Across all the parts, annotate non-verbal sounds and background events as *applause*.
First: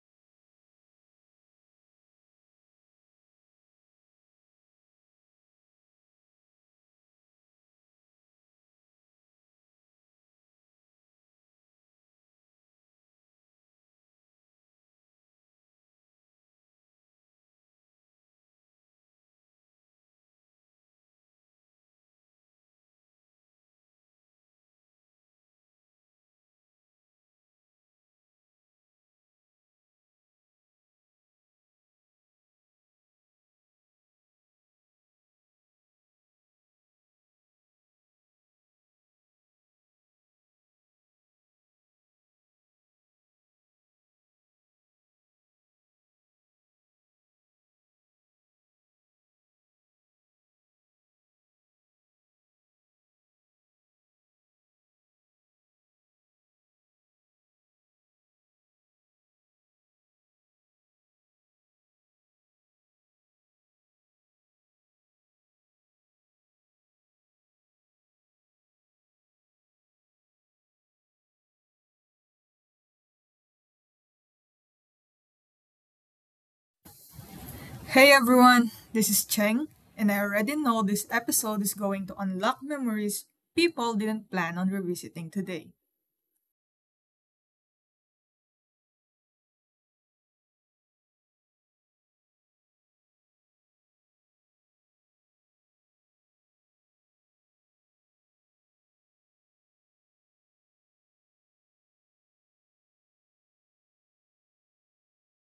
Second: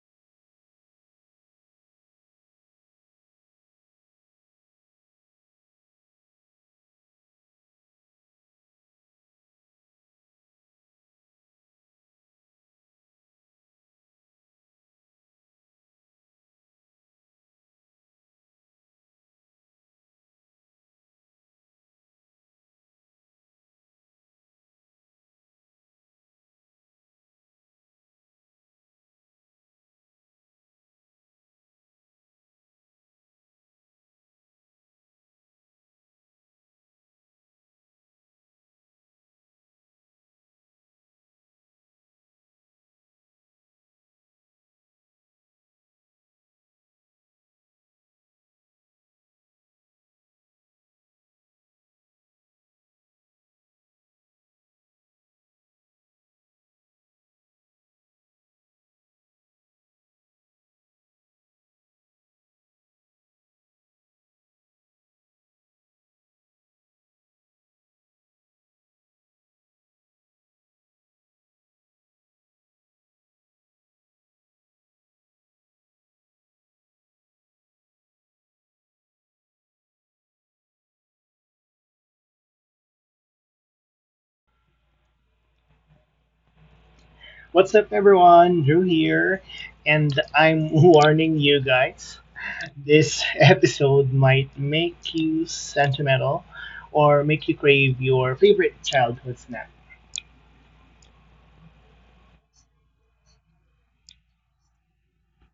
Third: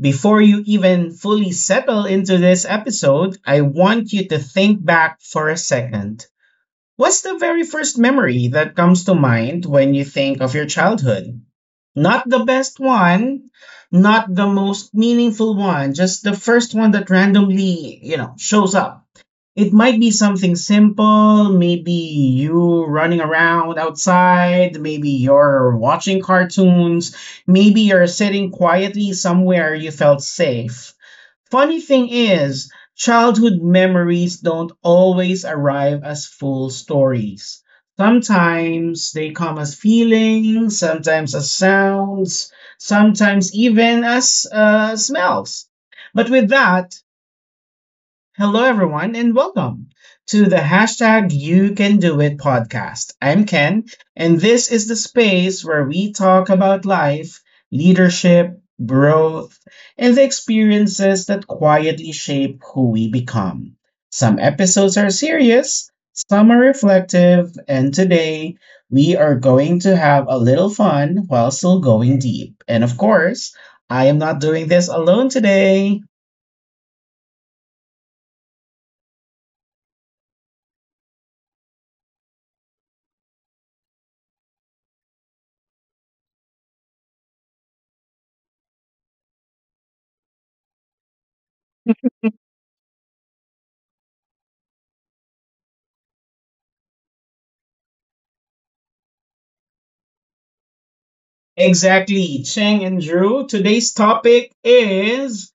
Before you even fully settle into this episode, I want you to think back for a second. What's the very first memory that comes to mind when you think of your childhood? Not the best one, not the most meaningful one, just the first one that randomly, you know, shows up. It might be something simple, maybe you running around outside, maybe you're watching cartoons, maybe you're sitting quietly somewhere you felt safe. Funny thing is, childhood memories don't always arrive as full stories. Sometimes they come as feelings, sometimes as sounds, sometimes even as smells. But with that, hello, everyone, and welcome to the hashtag You Can Do It podcast. I'm Ken, and this is the space where we talk about life, leadership, growth, and the experiences that quietly shape who we become. Some episodes are serious, some are reflective, and today we are going to have a little fun while still going deep. And of course, I am not doing this alone today. Hey everyone, this is Cheng, and I already know this episode is going to unlock memories people didn't plan on revisiting today. What's up, everyone? Drew here, and I'm *laughs* warning you guys this episode might make you sentimental or make you crave your favorite childhood snack. Exactly, Cheng and Drew. Today's topic is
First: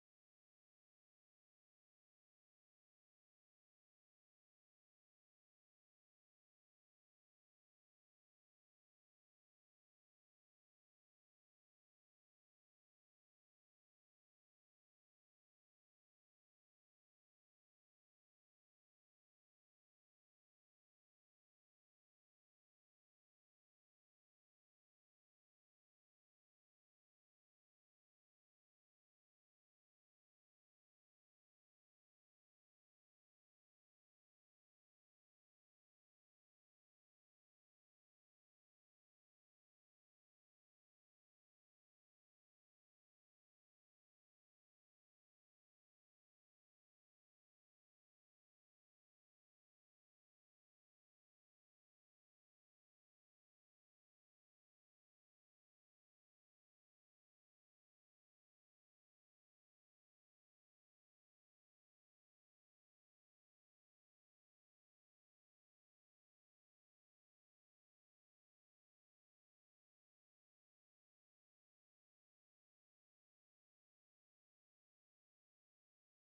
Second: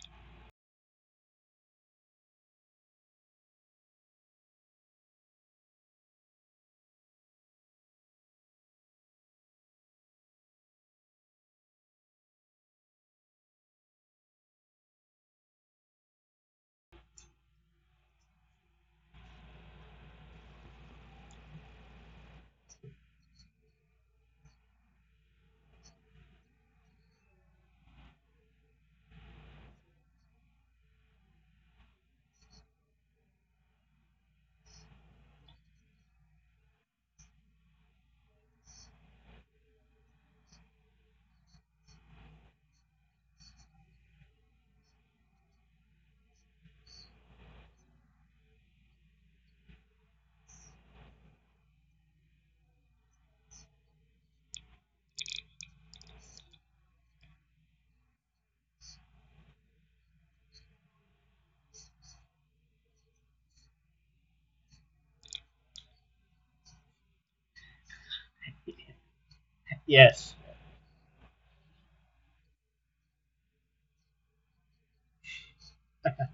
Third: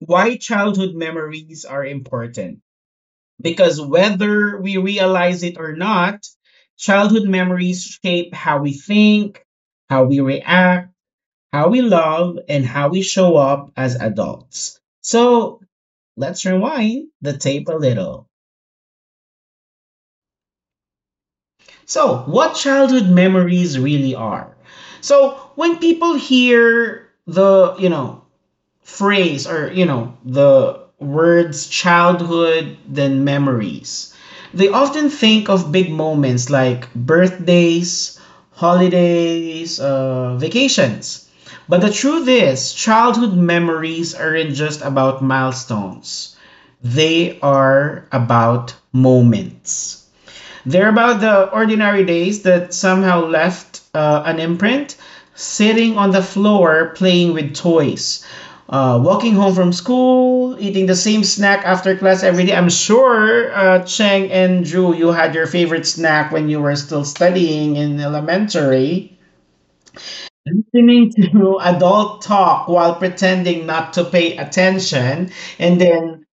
why childhood memories are important. Because whether we realize it or not, childhood memories shape how we think, how we react, how we love, and how we show up as adults. So let's rewind the tape a little. So, what childhood memories really are? So, when people hear the phrase, or you know, the words childhood then memories, they often think of big moments like birthdays, holidays, vacations. But the truth is, childhood memories aren't just about milestones, they are about moments. They're about the ordinary days that somehow left an imprint, sitting on the floor playing with toys, walking home from school, eating the same snack after class every day. I'm sure, Cheng and Drew, you had your favorite snack when you were still studying in elementary. Yes, Listening to *laughs* adult talk while pretending not to pay attention, and then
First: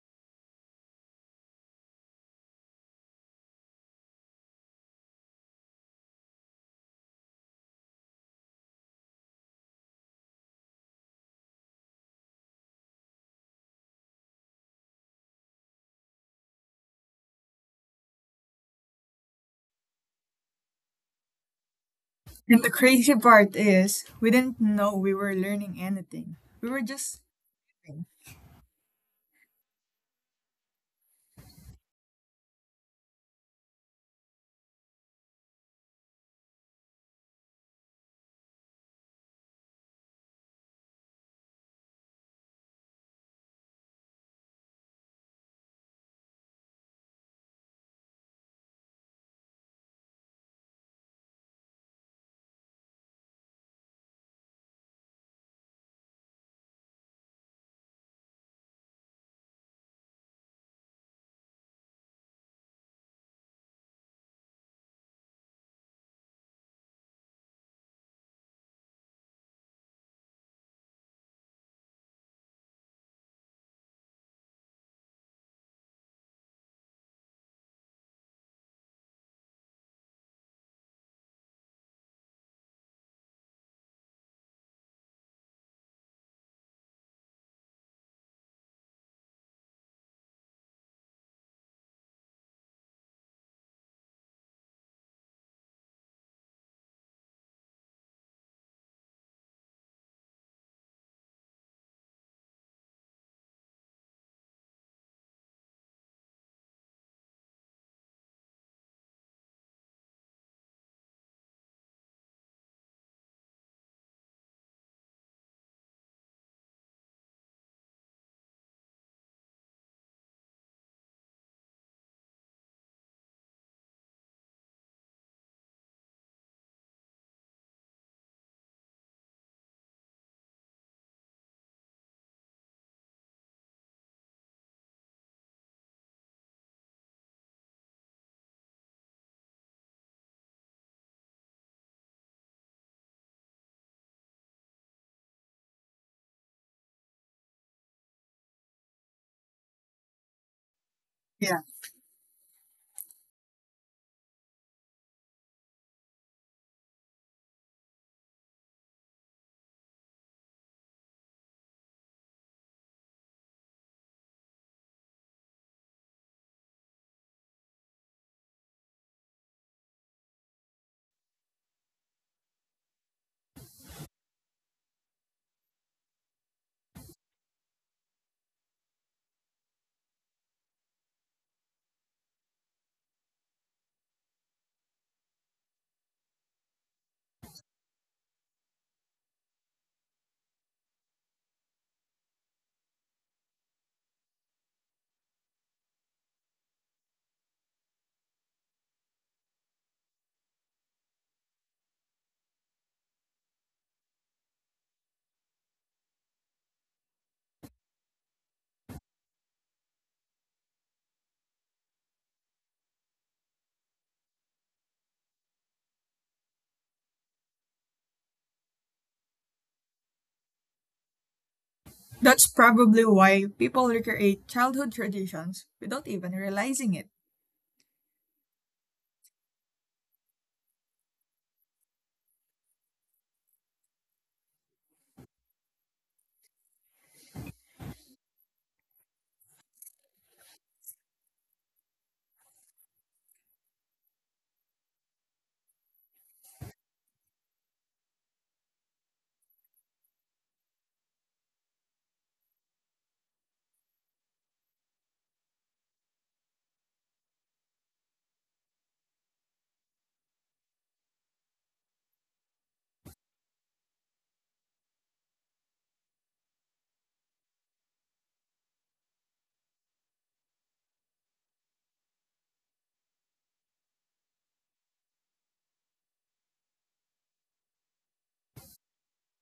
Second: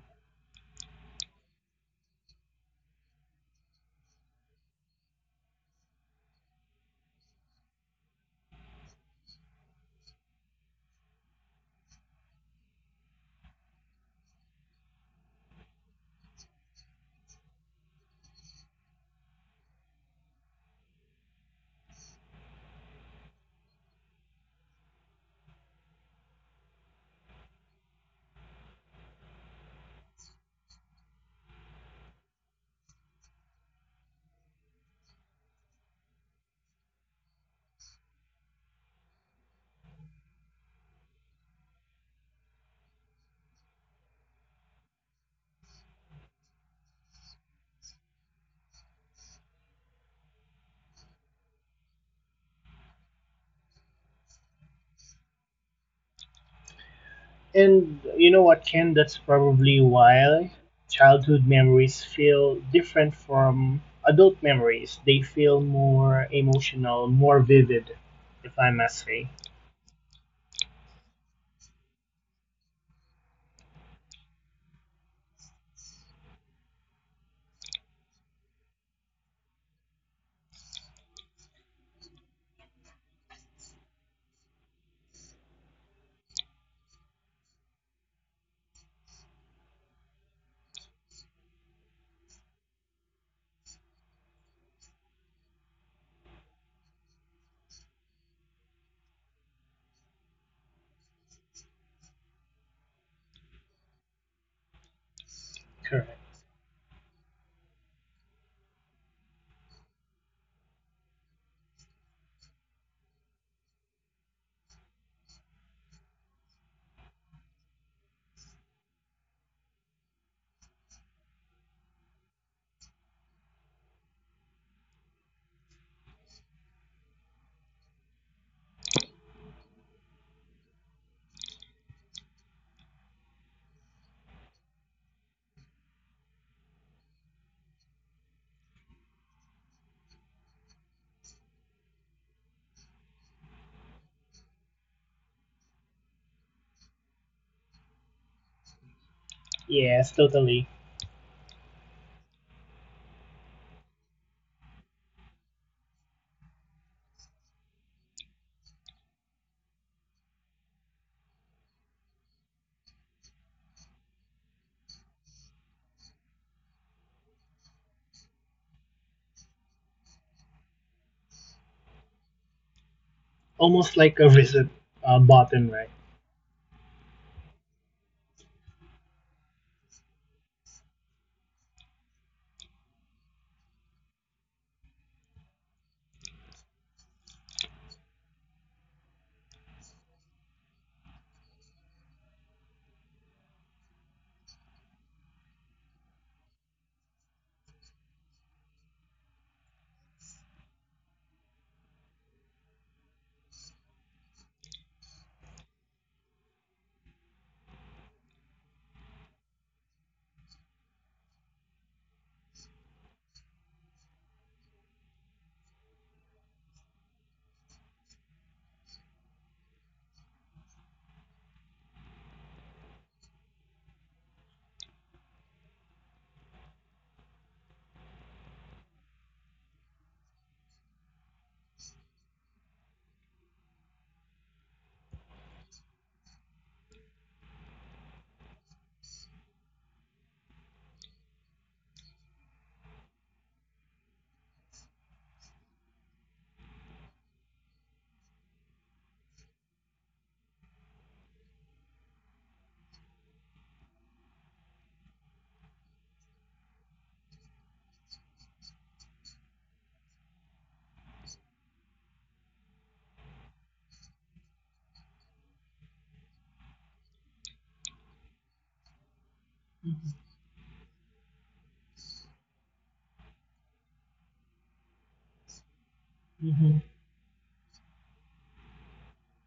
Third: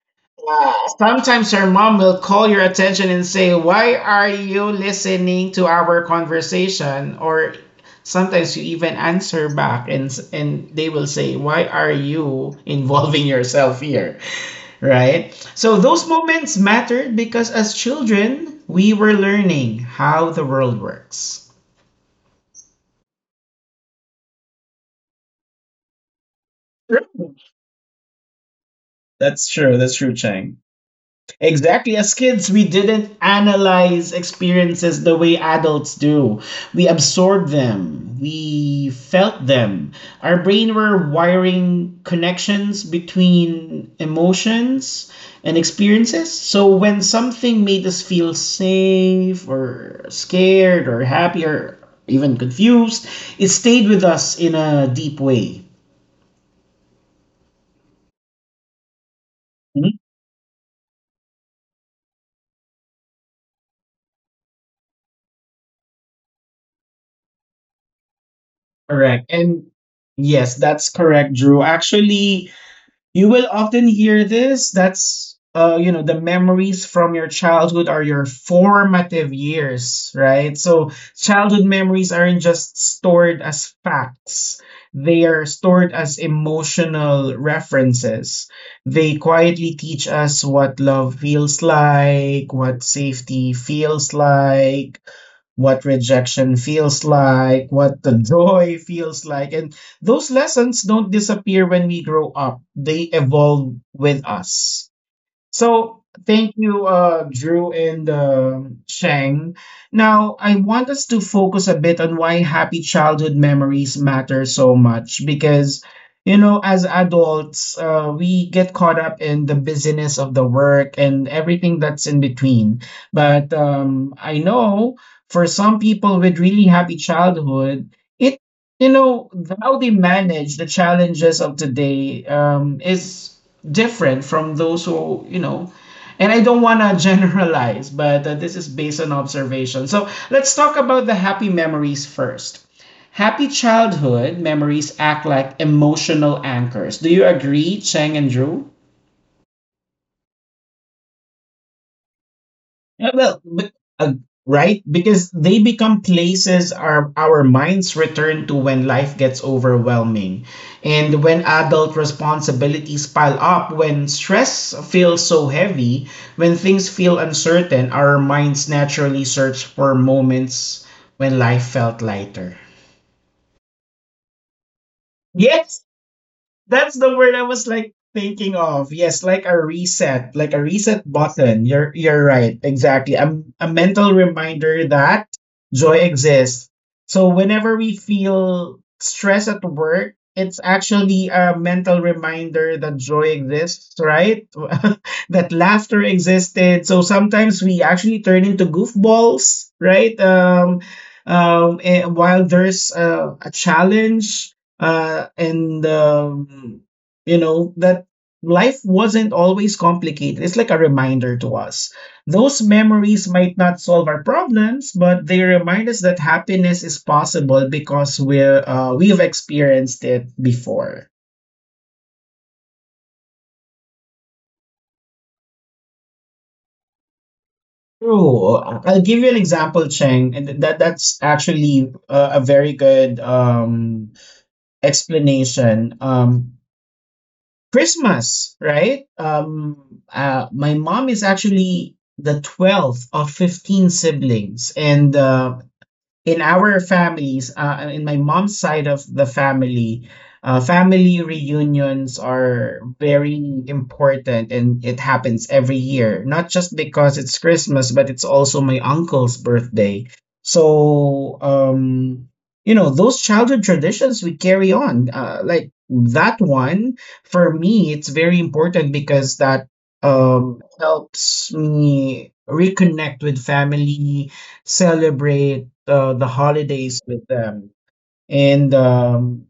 sometimes your mom will call your attention and say, "Why are you listening to our conversation?" Or sometimes you even answer back, and they will say, "Why are you involving yourself here?" Right? So those moments mattered because as children, we were learning how the world works. And the crazy part is, we didn't know we were learning anything. We were just True. learning. That's true. That's true, Chang. Exactly. As kids, we didn't analyze experiences the way adults do. We absorbed them, we felt them. Our brain were wiring connections between emotions and experiences. So when something made us feel safe or scared or happy or even confused, it stayed with us in a deep way. and you know what, Ken? That's probably Mhm. why childhood memories feel different from adult memories. They feel more emotional, more vivid, if I must say. Correct. And yes, that's correct, Drew. Actually, you will often hear this. That's, you know, the memories from your childhood are your formative years, right? So childhood memories aren't just stored as facts. They are stored as emotional references. They quietly teach us what love feels like, what safety feels like, what rejection feels like, what the *laughs* joy feels like. And those lessons don't disappear when we grow up, they evolve with us. So Correct. thank you, Drew and Shang. Now I want us to focus a bit on why happy childhood memories matter so much, because you know, as adults, we get caught up in the busyness of the work and everything that's in between. But I know for some people with really happy childhood, it, you know, how they manage the challenges of today, is different from those who, you know, and I don't want to *laughs* generalize, but this is based on observation. So let's talk about the happy memories first. Happy childhood memories act like emotional anchors. Do you agree, Cheng and Drew? Yes, totally. Yeah. Yeah, well, uh, right? Because they become places our minds return to when life gets overwhelming, and when adult responsibilities pile up, when stress feels so heavy, when things feel uncertain, our minds naturally search for moments when life felt lighter. Almost like a reset button, Yes, right? that's the word I was like thinking of. Yes, like a reset button. You're right. Exactly. A mental reminder that joy exists. So whenever we feel stress at work, it's actually a mental reminder that joy exists, right? *laughs* That laughter existed. So sometimes we actually turn into goofballs, right? While there's, a challenge, and you know, that life wasn't always complicated. It's like a reminder to us those memories might not solve our problems, but they remind us that happiness is possible because we've experienced it before. That's probably why people recreate childhood traditions without even realizing it. True. Will give you an example, Cheng, and that's actually, a very good explanation. Christmas, right? My mom is actually the 12th of 15 siblings. And in our families, in my mom's side of the family, family reunions are very important and it happens every year, not just because it's Christmas, but it's also my uncle's birthday. So, you know, those childhood traditions we carry on. Like that one, for me, it's very important because that helps me reconnect with family, celebrate the Hmm. holidays with them. And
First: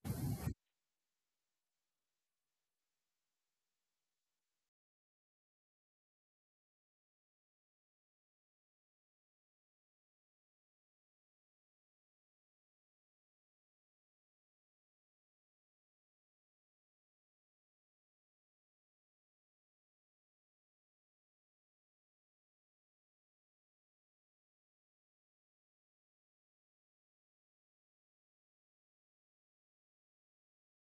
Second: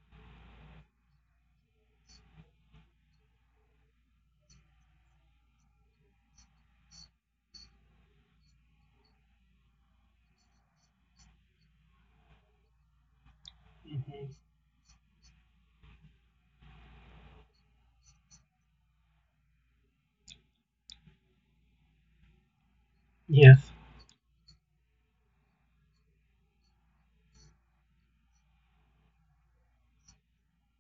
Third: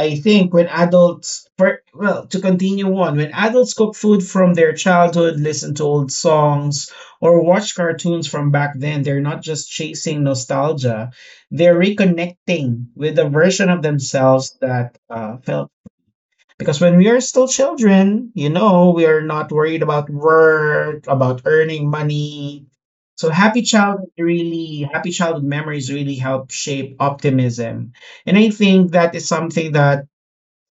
I think when adults, to continue on, when adults cook food from their childhood, listen to old songs, or watch cartoons from back then, they're not just chasing nostalgia, they're reconnecting with a version of Hmm. themselves that felt, because when we are still children, you know, we are not worried about work, about earning money. So happy Yes. childhood, really, happy childhood memories really help shape optimism. And I think that is something that,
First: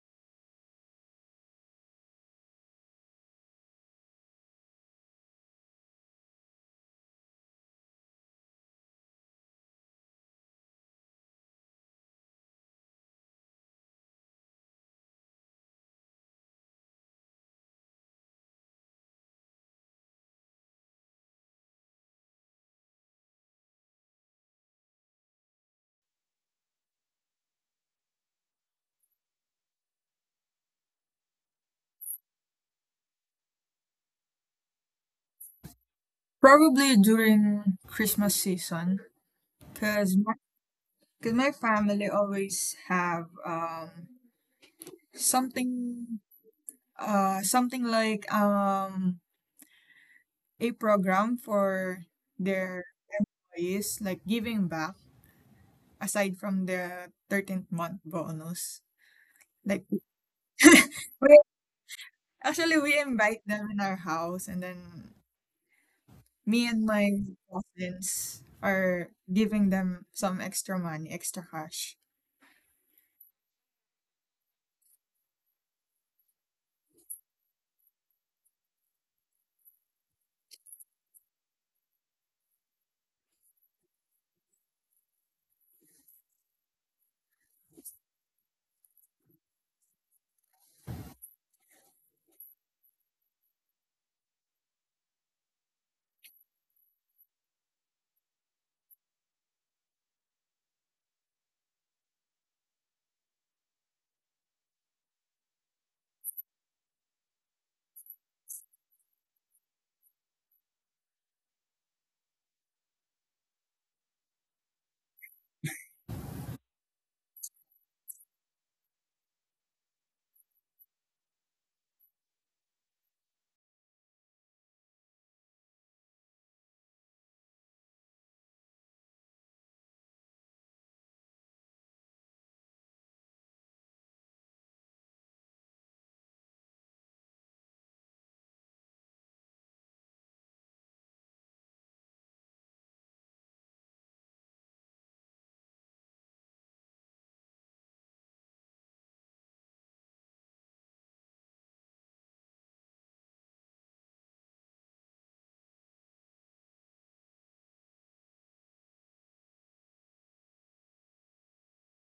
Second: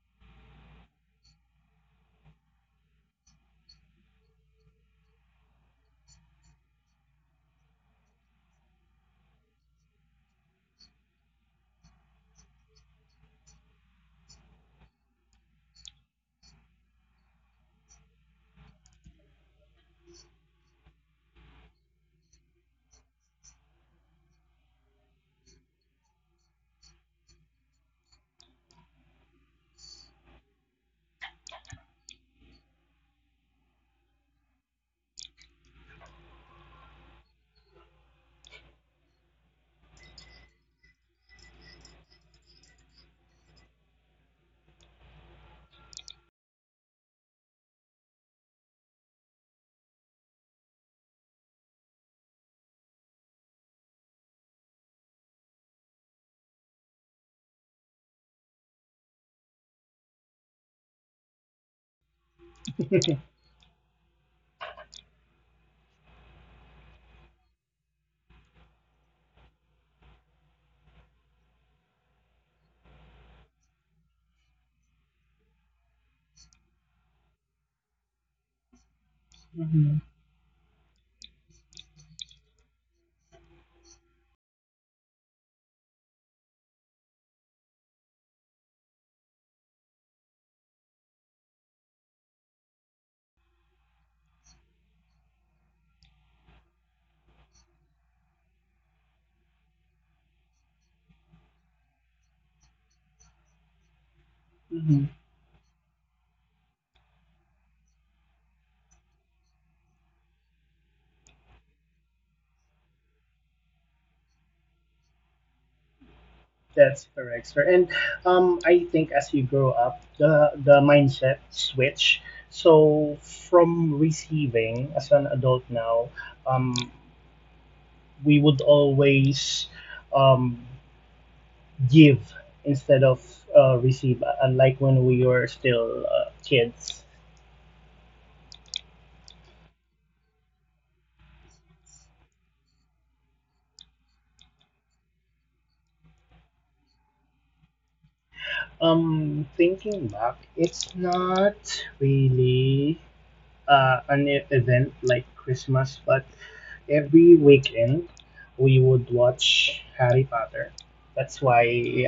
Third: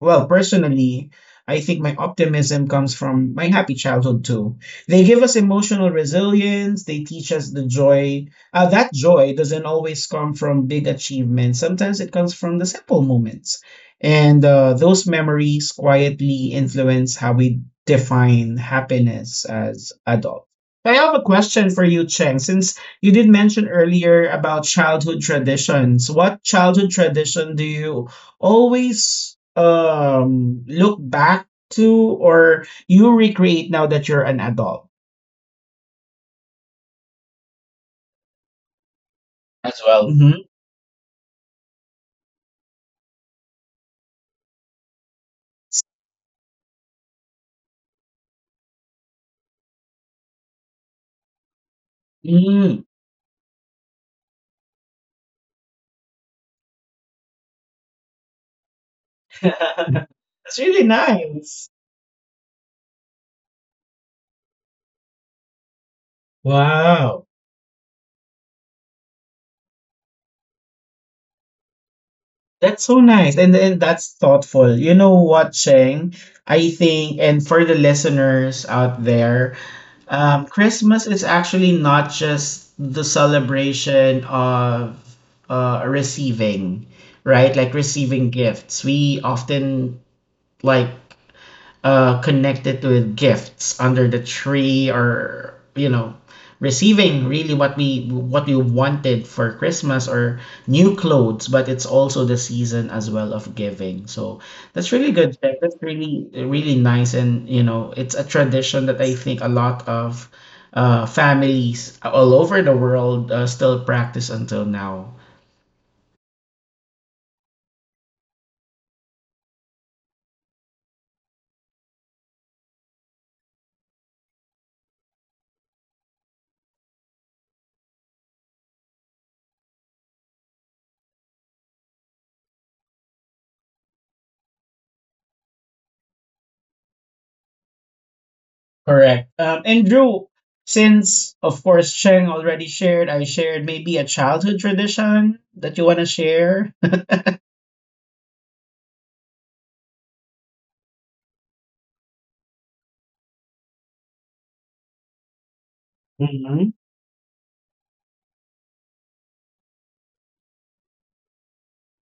well, personally, I think my optimism comes from my happy childhood too. They give us emotional resilience, they teach us the joy. That joy doesn't always come from big achievements, sometimes it comes from the simple moments. And those memories quietly influence how we define happiness as adults. I have a question for you, Cheng. Since you did mention earlier about childhood traditions, what childhood tradition do you always look back to, or you recreate now that you're an adult Probably during Christmas season, as well. because my, Hmm. 'cause my family always have something something like a program for their Mm. employees, like giving back aside from the 13th month bonus. *laughs* Like, That's really we, nice. actually, we *laughs* invite them in our house, and then me and my Wow. cousins are giving them some extra money, extra cash. That's so nice. And then that's thoughtful. You know what, Cheng? I think, and for the listeners out there, Hmm. Christmas is actually not just the celebration of, receiving, right? Like receiving gifts. We often like, connected with gifts under the tree, or you know, receiving really what we, what we wanted for Christmas, or new clothes. But it's also the season as well of giving. So that's Hmm. really good, Jack. That's really, really nice. And you know, it's a tradition that I think a lot of, families all over the world, still practice until now. That's correct, sir. And I think as you grow up, the mindset switch. So from receiving as an adult now, um, we would always um, give instead of receive, unlike when we were still kids. Correct. And Drew, since of course Sheng already shared, I shared, maybe a childhood tradition that you want to share. Thinking back, it's not really an event like Christmas, but Mm-hmm. every weekend we would watch Harry Potter. That's why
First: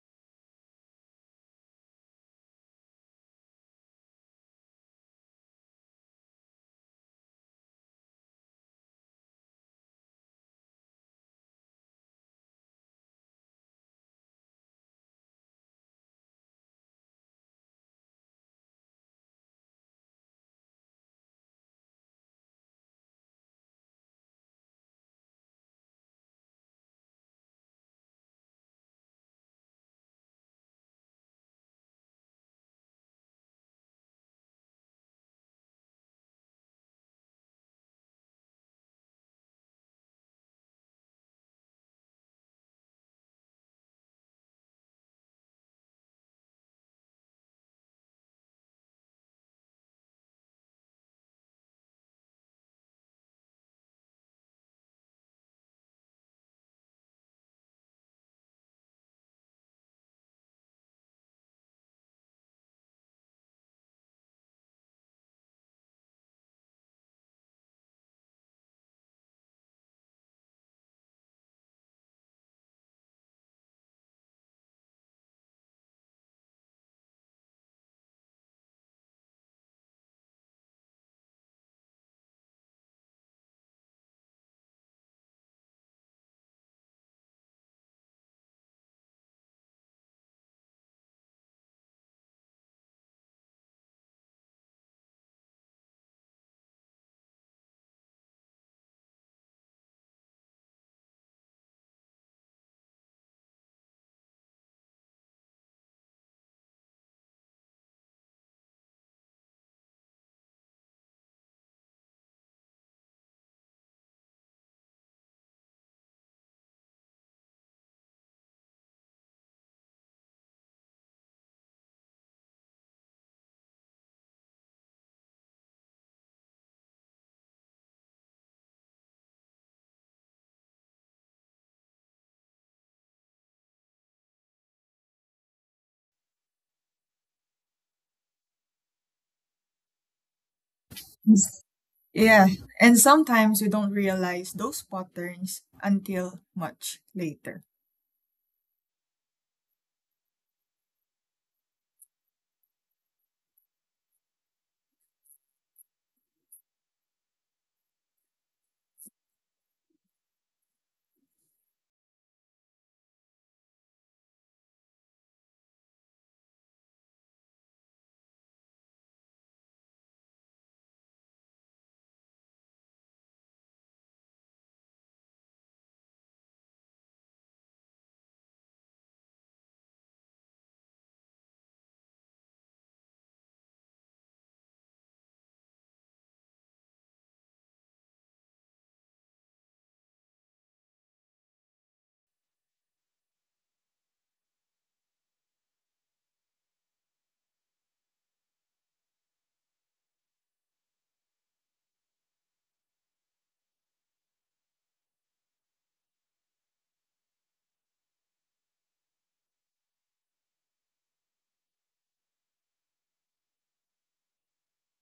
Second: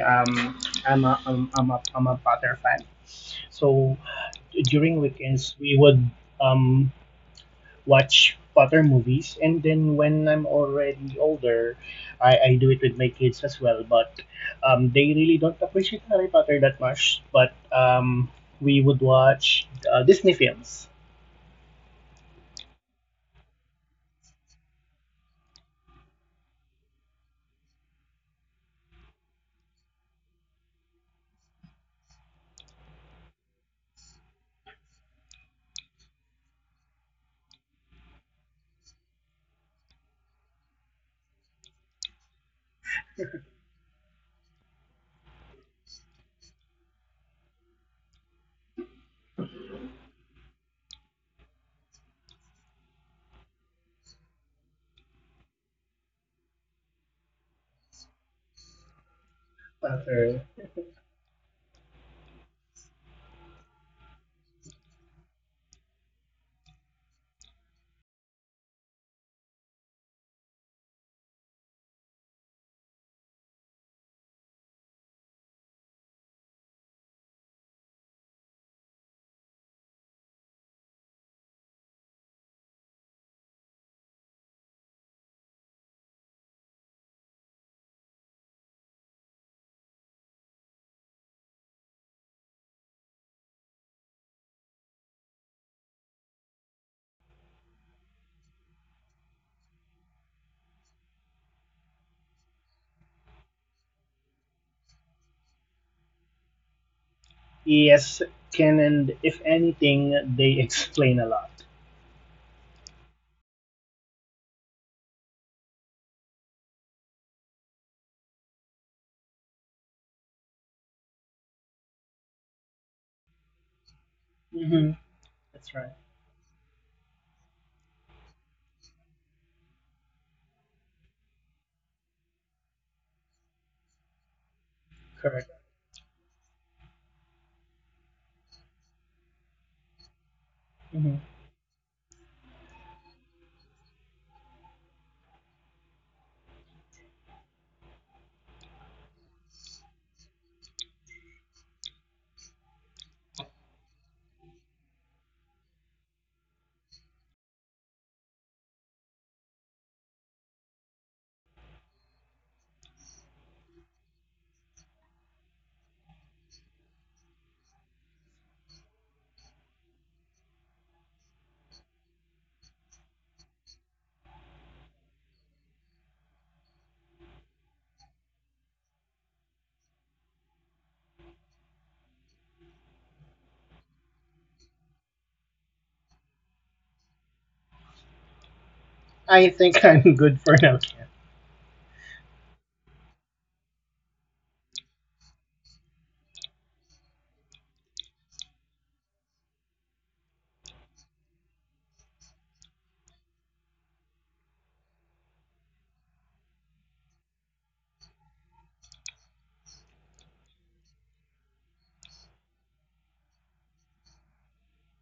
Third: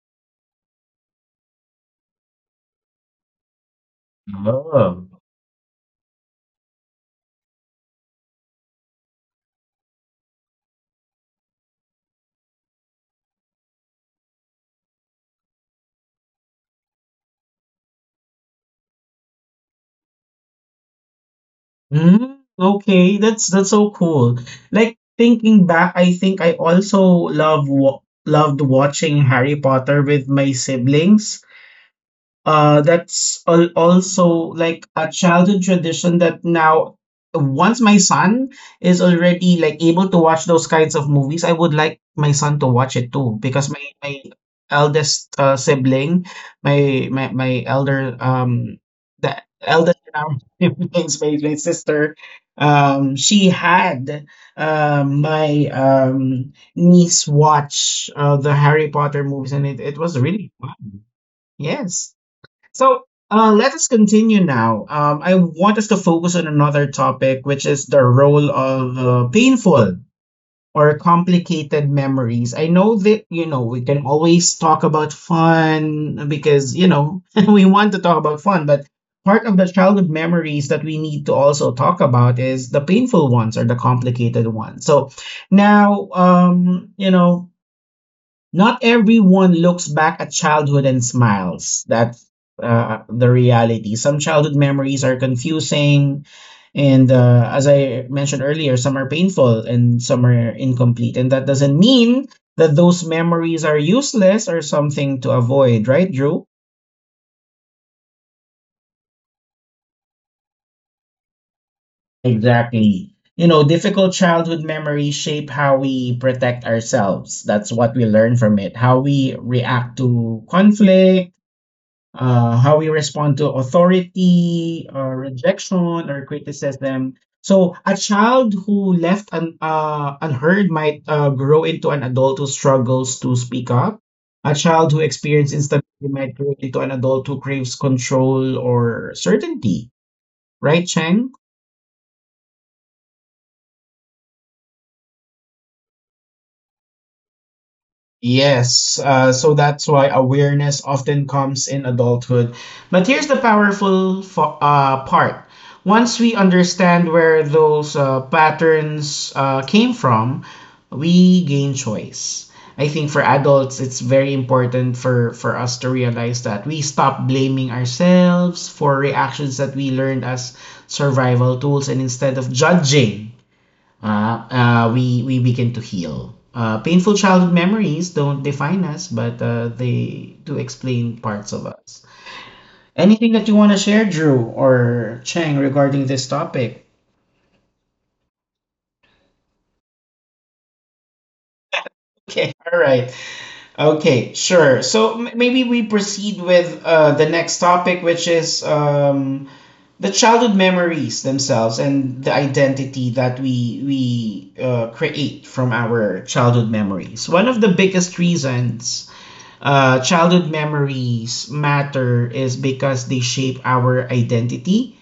um, I'm a Potter fan. So during Oh. weekends we would um, watch Potter movies, and then when I'm already older, I do it with my kids as well. But they really don't appreciate Harry Potter that much. But we would watch Disney films. Mm, okay, that's so cool. Like thinking back, I think I also loved watching Harry Potter with my siblings. Also like a childhood tradition that now, once my son is already like able to watch those kinds of movies, I would like my son to watch it too, because my eldest sibling, my elder the eldest in our *laughs* siblings, my sister, she had my niece watch the Harry Potter movies, and it was Potter. really fun. Yes. So let us continue now. I want us to focus on another topic, which is the role of, painful or complicated memories. I know that, you know, we can always talk about fun because, you know, *laughs* we want to talk about fun, but part of the childhood memories that we need to also talk about is the painful ones or the complicated ones. So now, you know, not everyone looks back at childhood and smiles. That's, the reality. Some childhood memories are confusing, and as I mentioned earlier, some are painful and some are incomplete. And that doesn't mean that those memories are useless or something to avoid, right, Drew? Yes, can and if anything, they explain a lot. Exactly. You know, difficult childhood memories shape how we protect ourselves. That's what we learn from it. How we react to conflict, how we respond to authority Mm-hmm. or That's right. rejection or criticism. So a child who left unheard might grow into an adult who struggles to speak up. A child who Correct. experiences instability might grow into an adult who craves control or certainty. Right, Mm-hmm. Cheng? Yeah, and sometimes we don't realize those patterns until much later. Yes, so that's why awareness often comes in adulthood. But here's the powerful, uh, part. Once we understand where those patterns came from, we gain choice. I think for adults, it's very important for us to realize that we stop blaming ourselves for reactions that we learned as survival tools, and instead of judging uh, we begin to heal. Painful childhood memories don't define us, but they do explain parts of us. Anything that you want to share, Drew or Chang, regarding this topic? *laughs* I think *laughs* I'm good for now, Ken. Okay, all right. Okay, sure. So maybe we proceed with the next topic, which is the childhood memories themselves and the identity that we create from our childhood memories. One of the biggest reasons childhood memories matter is because they shape our identity.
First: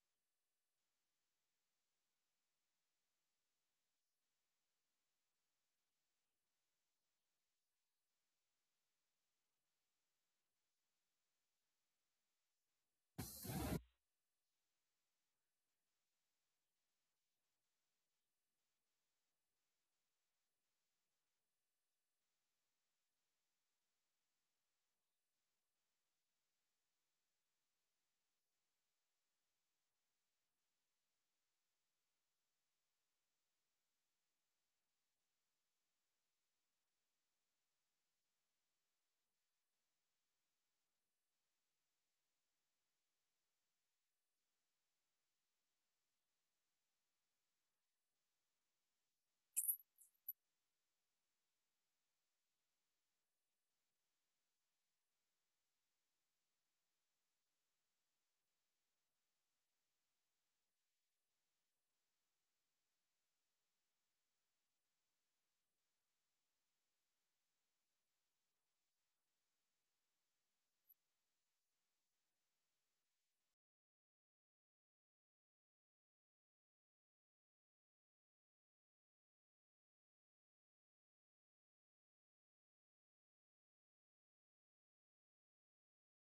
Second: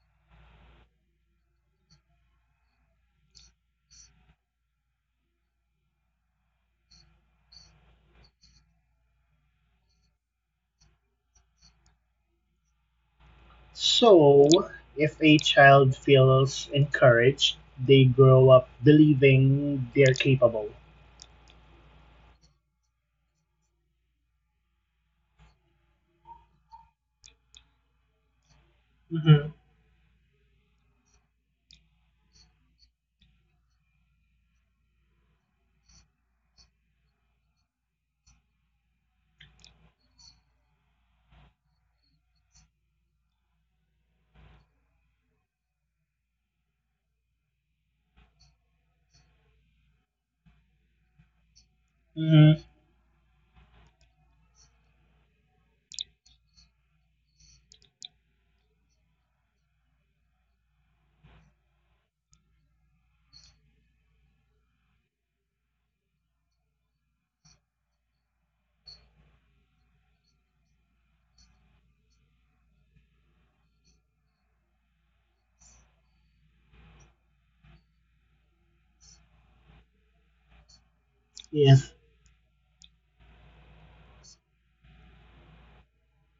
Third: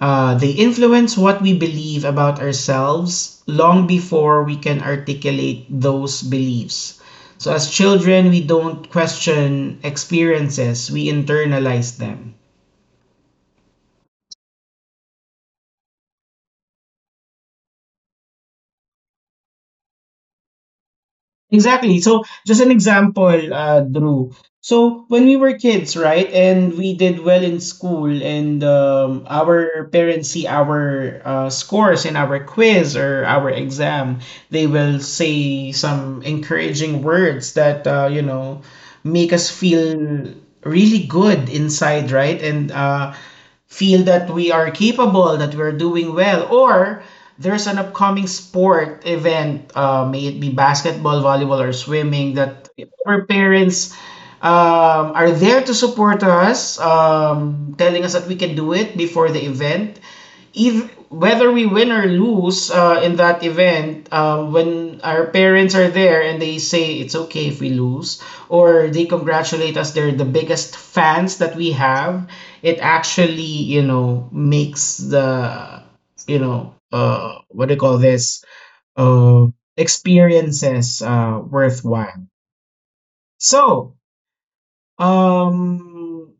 They influence what we believe about ourselves long before we can articulate those beliefs. So, as children, we don't question experiences, we internalize them. So, if a child feels encouraged, they grow up believing they're capable. Exactly. So, just an example, Drew. So, when we were kids, right, and we did well in school, and Mm-hmm. our parents see our scores in our quiz or our exam, they will say some encouraging words that, make us feel really good inside, right? And feel that we are capable, that we're doing well, or there's an upcoming sport event, may it be basketball, volleyball, or swimming, Mm-hmm. that our parents are there to support us, telling us that we can do it before the event if whether we win or lose in that event, when our parents are there and they say it's okay if we lose, or they congratulate us, they're the biggest fans that we have. It actually, you know, makes the, what do you call this, uh, experiences Yes. worthwhile. So, um,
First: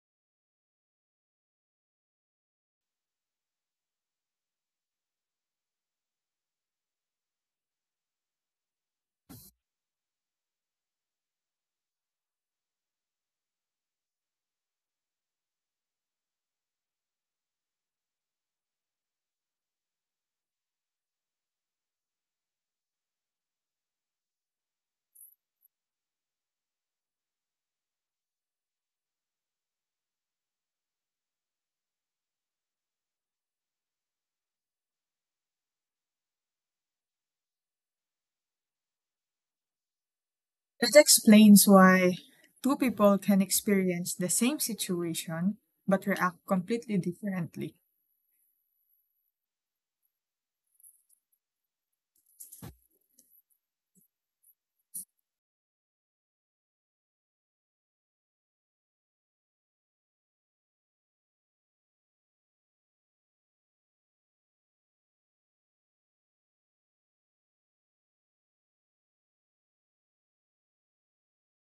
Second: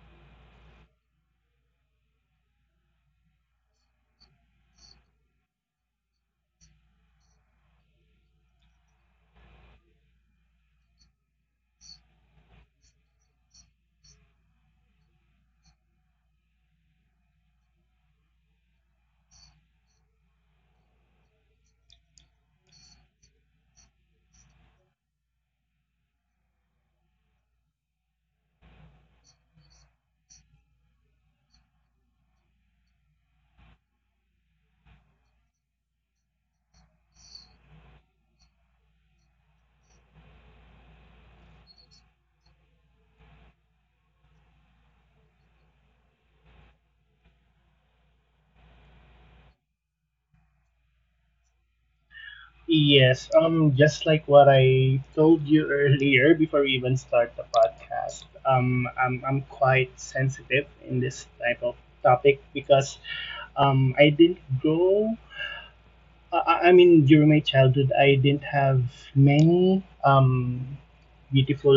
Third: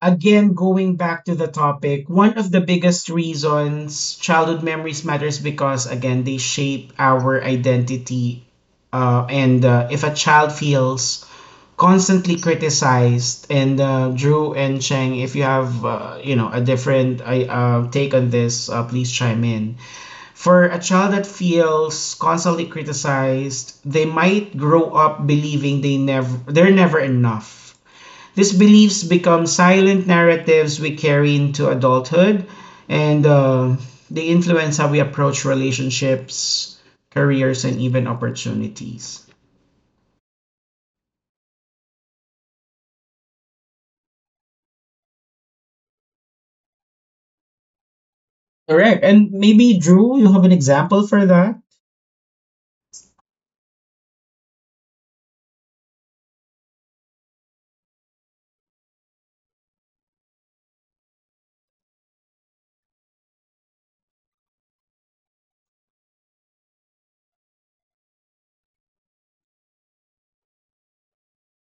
again going back to the topic, one of the biggest reasons childhood memories matters, because again they shape our identity, and if a child feels constantly criticized, and Drew and Cheng, if you have a different take on this, please chime in. For a child that feels constantly criticized, they might grow up believing they're never enough. These beliefs become silent narratives we carry into adulthood, and they influence how we approach relationships, careers, and even opportunities. It explains why two people can experience the same situation but react completely differently. Correct. And maybe, Drew, you have an example for that? Yes. Just like what I told you *laughs* earlier, before we even start the podcast, I'm quite sensitive in this type of topic because I didn't grow. I mean, during my childhood, I didn't have many beautiful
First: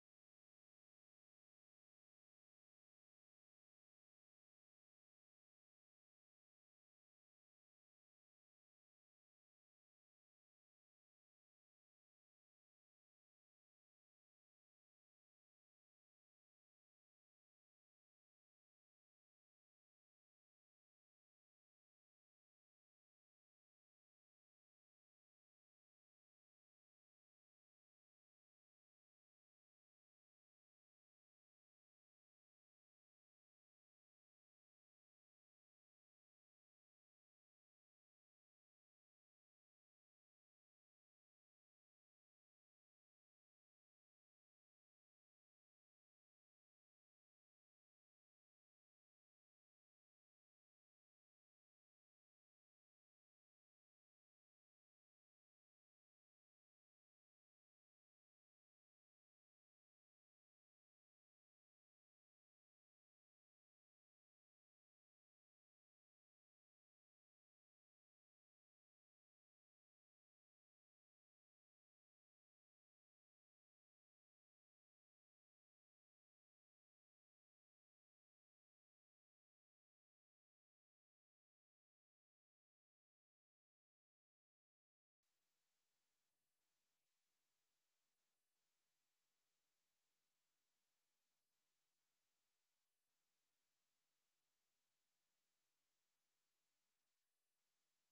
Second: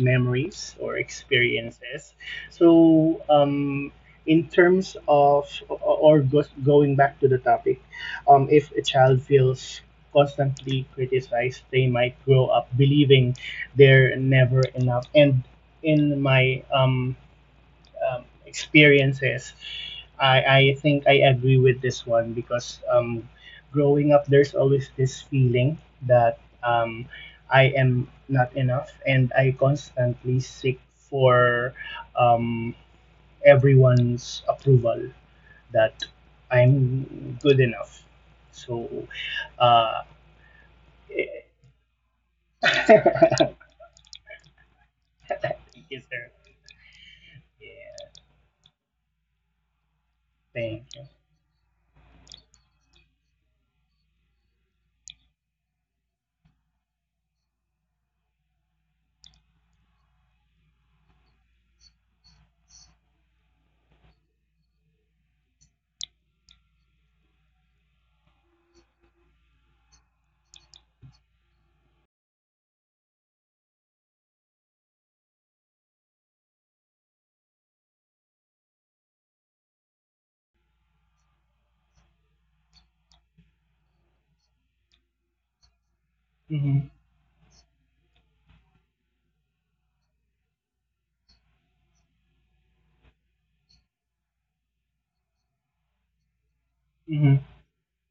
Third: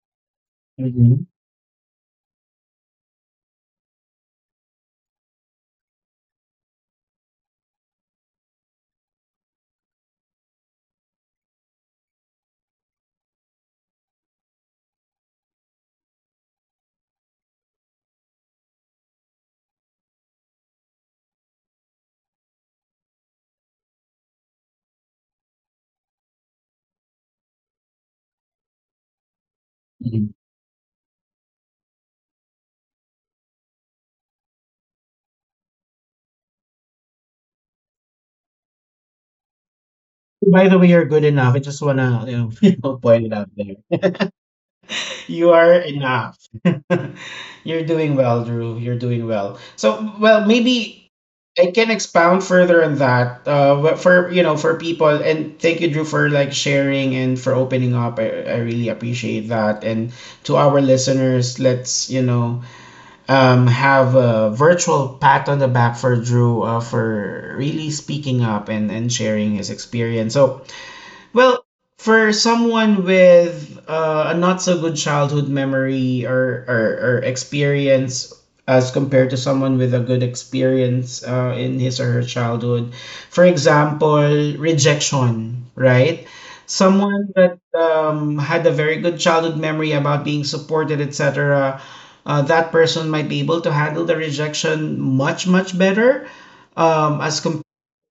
memories or Mhm. experiences. So, in terms of going back to the topic, if a child feels constantly criticized, they might grow up believing they're never enough. And in my experiences, I think I agree with this one because growing up, there's always this feeling that I am not enough and I Mhm. constantly seek for um, everyone's approval that I'm good enough. So, uh, By the way, you're good *laughs* enough. I just want to *laughs* point it out thank there. You are you, sir. enough. *laughs* You're Yeah, doing well, Drew. You're doing well. So, well, thank you. maybe I can expound further on that. But for for people, and thank you, Drew, for like sharing and for opening up. I really appreciate that. And to our listeners, let's have a virtual pat on the back for Drew for really speaking up and sharing his experience. So well, for someone with a not so good childhood memory or or experience as compared to someone with a good experience in his or her childhood, for example, rejection, right? Mm-hmm, Someone that had a very good childhood memory about being supported, etc., that person might be able to handle the rejection much, much better mm-hmm, as compared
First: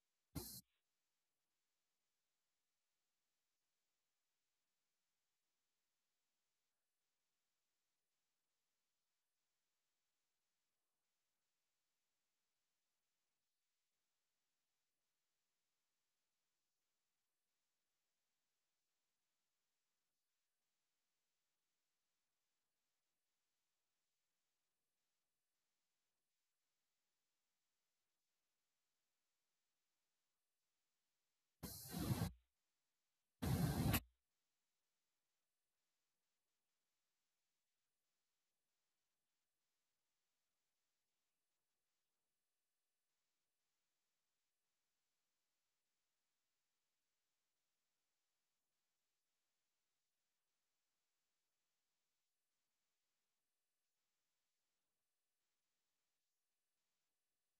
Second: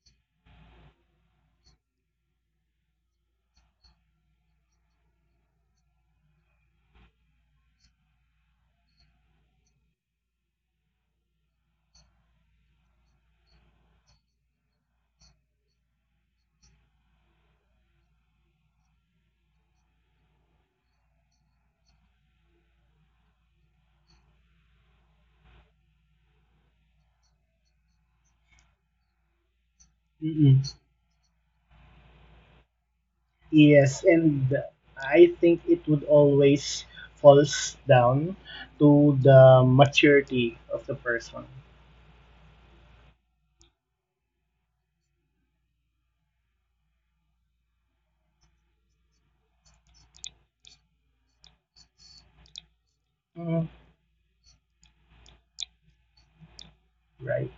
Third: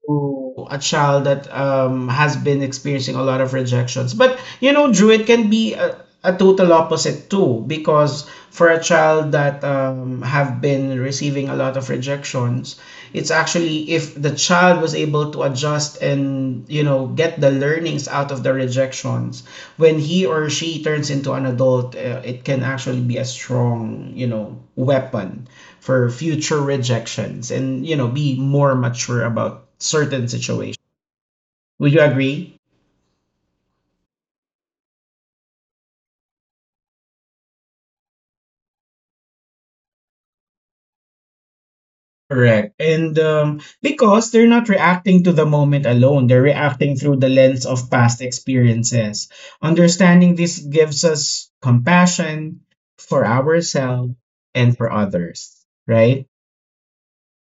to a child that has been experiencing a lot of rejections. But you know, Drew, it can be a total opposite too, because for a child that have been receiving a lot of rejections, it's actually, if the child was able to adjust and you know get the learnings out of the rejections, when he or she turns into an adult, it can actually be a strong you know weapon for future rejections and you know be more mature about certain situations. mm-hmm. Would you agree? Yes, and I think it would always falls down to the maturity of the person. Correct. And because they're not reacting to the moment alone, they're reacting through the lens of past experiences. Understanding this gives us compassion for Mm, ourselves and for others, right? right.